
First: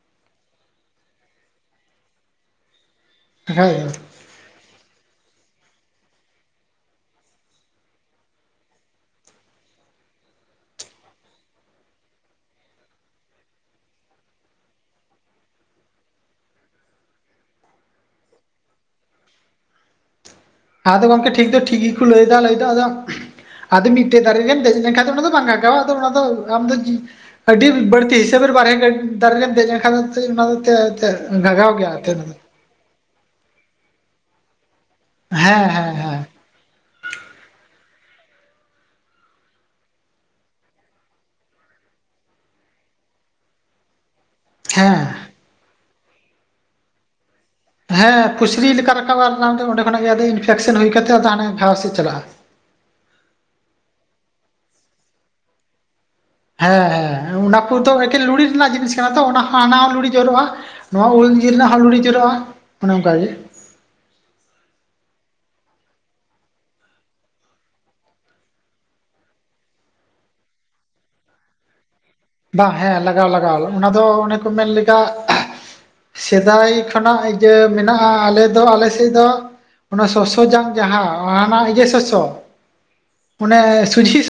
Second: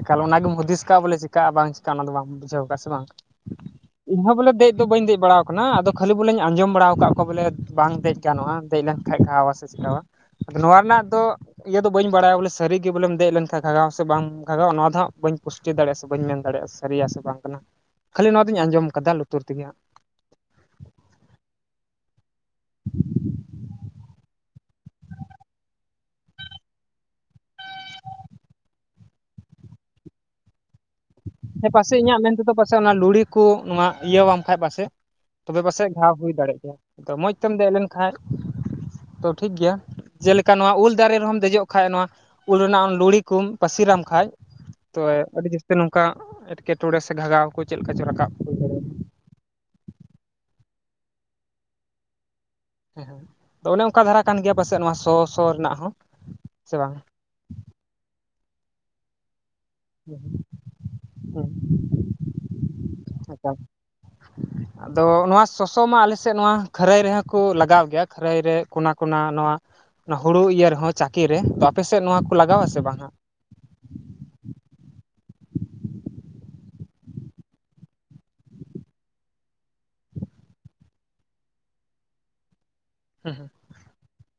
ᱮᱠᱟᱞ ᱚᱱᱟᱜᱮᱢ ᱦᱩᱫᱤᱥ ᱠᱟᱜᱼᱟ ᱵᱚᱞᱮ ᱪᱤᱠᱟᱜᱼᱟ ᱵᱟᱝ ᱪᱤᱠᱟᱜᱼᱟ ᱚᱱᱟ ᱫᱚ ᱵᱟᱢ ᱵᱩᱡᱷᱟᱹᱣ ᱠᱟᱜᱼᱟ ᱥᱮ ᱵᱟᱝ? [inaudible] ᱤᱧᱦᱚᱸ ᱵᱚᱞᱮ ᱫᱮᱡ ᱫᱚ ᱵᱟᱹᱧ ᱫᱮᱡ ᱵᱟᱲᱟᱣ ᱟᱠᱟᱱᱟ ᱟᱫᱚ ᱠᱷᱟᱹᱞᱤ ᱵᱚᱞᱮᱧ ᱟᱸᱡᱚᱢ ᱵᱟᱲᱟᱣ ᱠᱟᱫ ᱠᱚᱣᱟ ᱵᱚᱞᱮ ᱵᱟᱝ ᱫᱮᱡ᱾ ᱜᱟᱱᱚᱜᱼᱟ, ᱫᱮᱡ ᱞᱮᱱ ᱠᱷᱟᱡ ᱜᱷᱟᱣᱟ ᱥᱮ ᱪᱤᱠᱟᱣᱟ᱾ ᱟᱫᱚ ᱱᱚᱣᱟ ᱨᱮᱱᱟᱜ ᱫᱚ ᱤᱭᱟᱹ ᱫᱚ ᱵᱟᱹᱧ ᱵᱟᱲᱟᱭᱟ ᱵᱚᱞᱮ ᱥᱟᱹᱨᱤᱜᱮ ᱵᱚᱞᱮᱢ ᱫᱮᱡ ᱞᱮᱱᱠᱷᱟᱡ ᱜᱷᱟᱜᱟᱣᱟ ᱥᱮ ᱵᱟᱝ᱾ ᱜᱷᱟᱜᱷᱟᱣᱟ ᱱᱚᱣᱟ ᱫᱚ ᱦᱟᱸᱜ ᱵᱟᱹᱧ ᱯᱩᱥᱴᱤ ᱫᱟᱲᱮᱜᱼᱟ ᱥᱮ ᱵᱟᱹᱧ ᱢᱮᱱ ᱫᱟᱲᱮᱜᱼᱟ ᱥᱟᱹᱨᱤᱭᱟ ᱥᱮ ᱵᱟᱝ ᱠᱟᱱᱟ᱾ ᱠᱷᱟᱹᱞᱤ ᱱᱚᱣᱟᱫᱚᱧ ᱟᱸᱡᱚᱢ ᱠᱟᱫᱟ ᱞᱩᱛᱩᱨ ᱛᱮᱜᱮᱦᱟᱸᱜ᱾ ᱟᱫᱚ ᱜᱚᱢᱠᱮ ᱴᱷᱤᱠ ᱫᱚ ᱴᱷᱤᱠ ᱜᱮᱠᱚ ᱞᱟᱹᱭᱫᱟ ᱞᱟᱹᱭᱫᱚ ᱟᱫᱚ ᱟᱫᱚ ᱢᱤᱜᱼᱼ ᱢᱤᱫᱴᱮᱫ ᱫᱟᱨᱮ ᱨᱮᱢ ᱫᱮᱡ ᱞᱮᱱᱠᱷᱟᱸᱡ ᱫᱚ ᱚᱱᱟ ᱫᱚ ᱵᱟᱝ ᱜᱷᱟᱜᱷᱟᱣᱟ ᱟᱫᱚ ᱚᱱᱟ ᱫᱚ ᱟᱢ ᱫᱚ ᱪᱤᱼᱼ ᱟᱹᱰᱤ ᱵᱟᱹᱲᱛᱤ ᱦᱤᱥᱟᱹᱵᱮᱨ ᱵᱟᱨᱦᱮ ᱜᱮ ᱫᱟᱨᱮ ᱨᱮᱢ ᱫᱮᱡ ᱞᱮᱱᱠᱷᱟᱱ ᱫᱚ ᱛᱮᱫ ᱚᱱᱟ ᱫᱚ ᱛᱮᱫ᱾ ᱦᱮᱸ ᱯᱟᱥᱮᱡ ᱤᱧᱟᱹᱜ ᱢᱮᱱᱛᱮᱫᱚ ᱯᱟᱥᱮᱡ ᱚᱱᱟ ᱞᱩᱲᱤ ᱠᱩ ᱱᱚᱣᱟ ᱤᱭᱟᱹ ᱣᱟᱢ ᱠᱷᱟᱡ ᱯᱟᱥᱮᱡ ᱛᱚᱵᱮ ᱦᱮᱸ ᱯᱟᱥᱮᱡ ᱦᱮᱸ ᱜᱷᱟᱣ ᱦᱮᱸ ᱦᱩᱭ ᱫᱟᱲᱮᱜ ᱜᱮᱭᱟ᱾ ᱛᱚ ᱢᱚᱸᱡᱽ ᱛᱮᱢ ᱫᱮᱡ ᱞᱮᱱ ᱠᱷᱟᱡ ᱛᱚ ᱴᱷᱤᱠᱜᱮᱭᱟ᱾ ᱡᱮᱞᱮᱠᱟ ᱱᱚᱣᱟ ᱩᱞ ᱫᱟᱨᱮ ᱨᱮᱦᱚᱢ ᱫᱮᱡᱚᱜ ᱠᱷᱟᱡ ᱱᱚᱣᱟ ᱩᱞ ᱨᱮᱱᱟᱜ ᱞᱩᱲᱤ ᱠᱚᱢ ᱯᱟᱹᱥᱤᱨᱟᱢ ᱠᱷᱟᱡ᱾ ᱦᱮᱸ ᱛᱚᱣᱮ ᱟᱹᱰᱤ ᱡᱟᱹᱥᱛᱤ ᱱᱚᱝᱠᱟ ᱮᱴᱠᱮᱴᱚᱬᱮ ᱥᱮ ᱜᱷᱟᱜᱟᱣ ᱠᱚᱡᱼᱼ ᱦᱮᱸ ᱯᱩᱥᱨᱤ ᱞᱮᱠᱟ ᱨᱟᱠᱟᱵ ᱟ ᱚᱱᱟᱛᱮ ᱚᱸᱰᱮ ᱠᱷᱚᱱᱟᱜ ᱜᱮ ᱟᱫᱚ ᱤᱱᱯᱷᱮᱠᱥᱮᱱ ᱦᱩᱭ ᱠᱟᱛᱮ ᱟᱫᱚ ᱦᱟᱱᱮ ᱜᱷᱟᱣ ᱥᱮᱫ ᱪᱟᱞᱟᱜᱼᱟ᱾ ᱦᱮᱸ, ᱟᱫᱚ ᱚᱱᱮ ᱚᱱᱠᱟ ᱫᱷᱟᱨᱟ ᱠᱟᱱ ᱜᱮᱭᱟ ᱯᱟᱥᱮᱫ ᱱᱚᱣᱟ ᱥᱚ ᱥᱚ ᱨᱮᱱᱟᱜ ᱦᱚᱸ᱾ ᱥᱮ ᱦᱮᱸ ᱵᱟᱝ ᱦᱮᱸ, ᱚᱱᱟ ᱠᱚ ᱫᱚ ᱮᱠᱮᱱ ᱞᱩᱜᱲᱤ ᱨᱮᱱᱟᱜ ᱡᱤᱱᱤᱥ ᱠᱟᱱᱟ ᱛᱚ ᱚᱱᱟ ᱦᱟᱱᱟ᱾ ᱞᱩᱲᱤ ᱡᱚᱨᱚᱜᱼᱟ ᱱᱚᱣᱟ ᱩᱞ ᱦᱮᱸ ᱡᱤᱞ ᱨᱮᱱᱟᱜ ᱦᱚᱸ ᱞᱩᱲᱤ ᱡᱚᱨᱚᱜᱼᱟ ᱚᱱᱮ ᱚᱱᱠᱟ ᱜᱮ᱾ ᱟᱪᱪᱷᱟ [inaudible] ᱟᱫᱚ ᱱᱚᱣᱟ ᱥᱚᱥᱚ ᱢᱟ ᱟᱞᱮ ᱥᱮᱫ ᱱᱚᱣᱟ ᱠᱷᱟᱹᱨᱟᱹᱭ ᱨᱮᱦᱚᱸ ᱠᱚ ᱞᱟᱜᱟᱣ ᱜᱮᱭᱟ ᱠᱷᱟᱹᱨᱟᱹᱭ ᱨᱮ ᱠᱚᱱᱟ ᱱᱚᱣᱟ᱾ ᱚᱱᱟ ᱦᱩᱲᱩ ᱤᱭᱟᱹ ᱨᱮᱦᱚᱸ ᱪᱟᱠᱤ ᱨᱮ ᱛᱚ ᱟᱯᱮᱥᱮᱫ ᱱᱚᱣᱟ ᱞᱟᱜᱟᱣᱟ ᱵᱟᱝ ᱥᱮ ᱦᱮᱸ ᱞᱟᱜᱟᱣ ᱞᱟᱜᱟᱣ ᱚᱱᱟ ᱫᱚ ᱚᱱᱮ ᱠᱚ ᱢᱮᱱ ᱞᱮᱠᱟ, ᱥᱮᱫᱟᱭ ᱠᱷᱚᱱᱟᱜ ᱤᱭᱟᱹ ᱢᱮᱱᱟᱜᱼᱟ ᱟᱞᱮ ᱫᱚ ᱟᱞᱮ ᱥᱮᱫ ᱫᱚ ᱚᱱᱟ ᱥᱚᱥᱚ ᱡᱟᱝ ᱡᱟᱦᱟᱸ ᱚ ᱦᱟᱱᱟ ᱤᱭᱟᱹ ᱥᱚᱥᱚ ᱦᱟᱸᱜ ᱚᱱᱮ ᱥᱚᱡᱷᱤᱼᱼ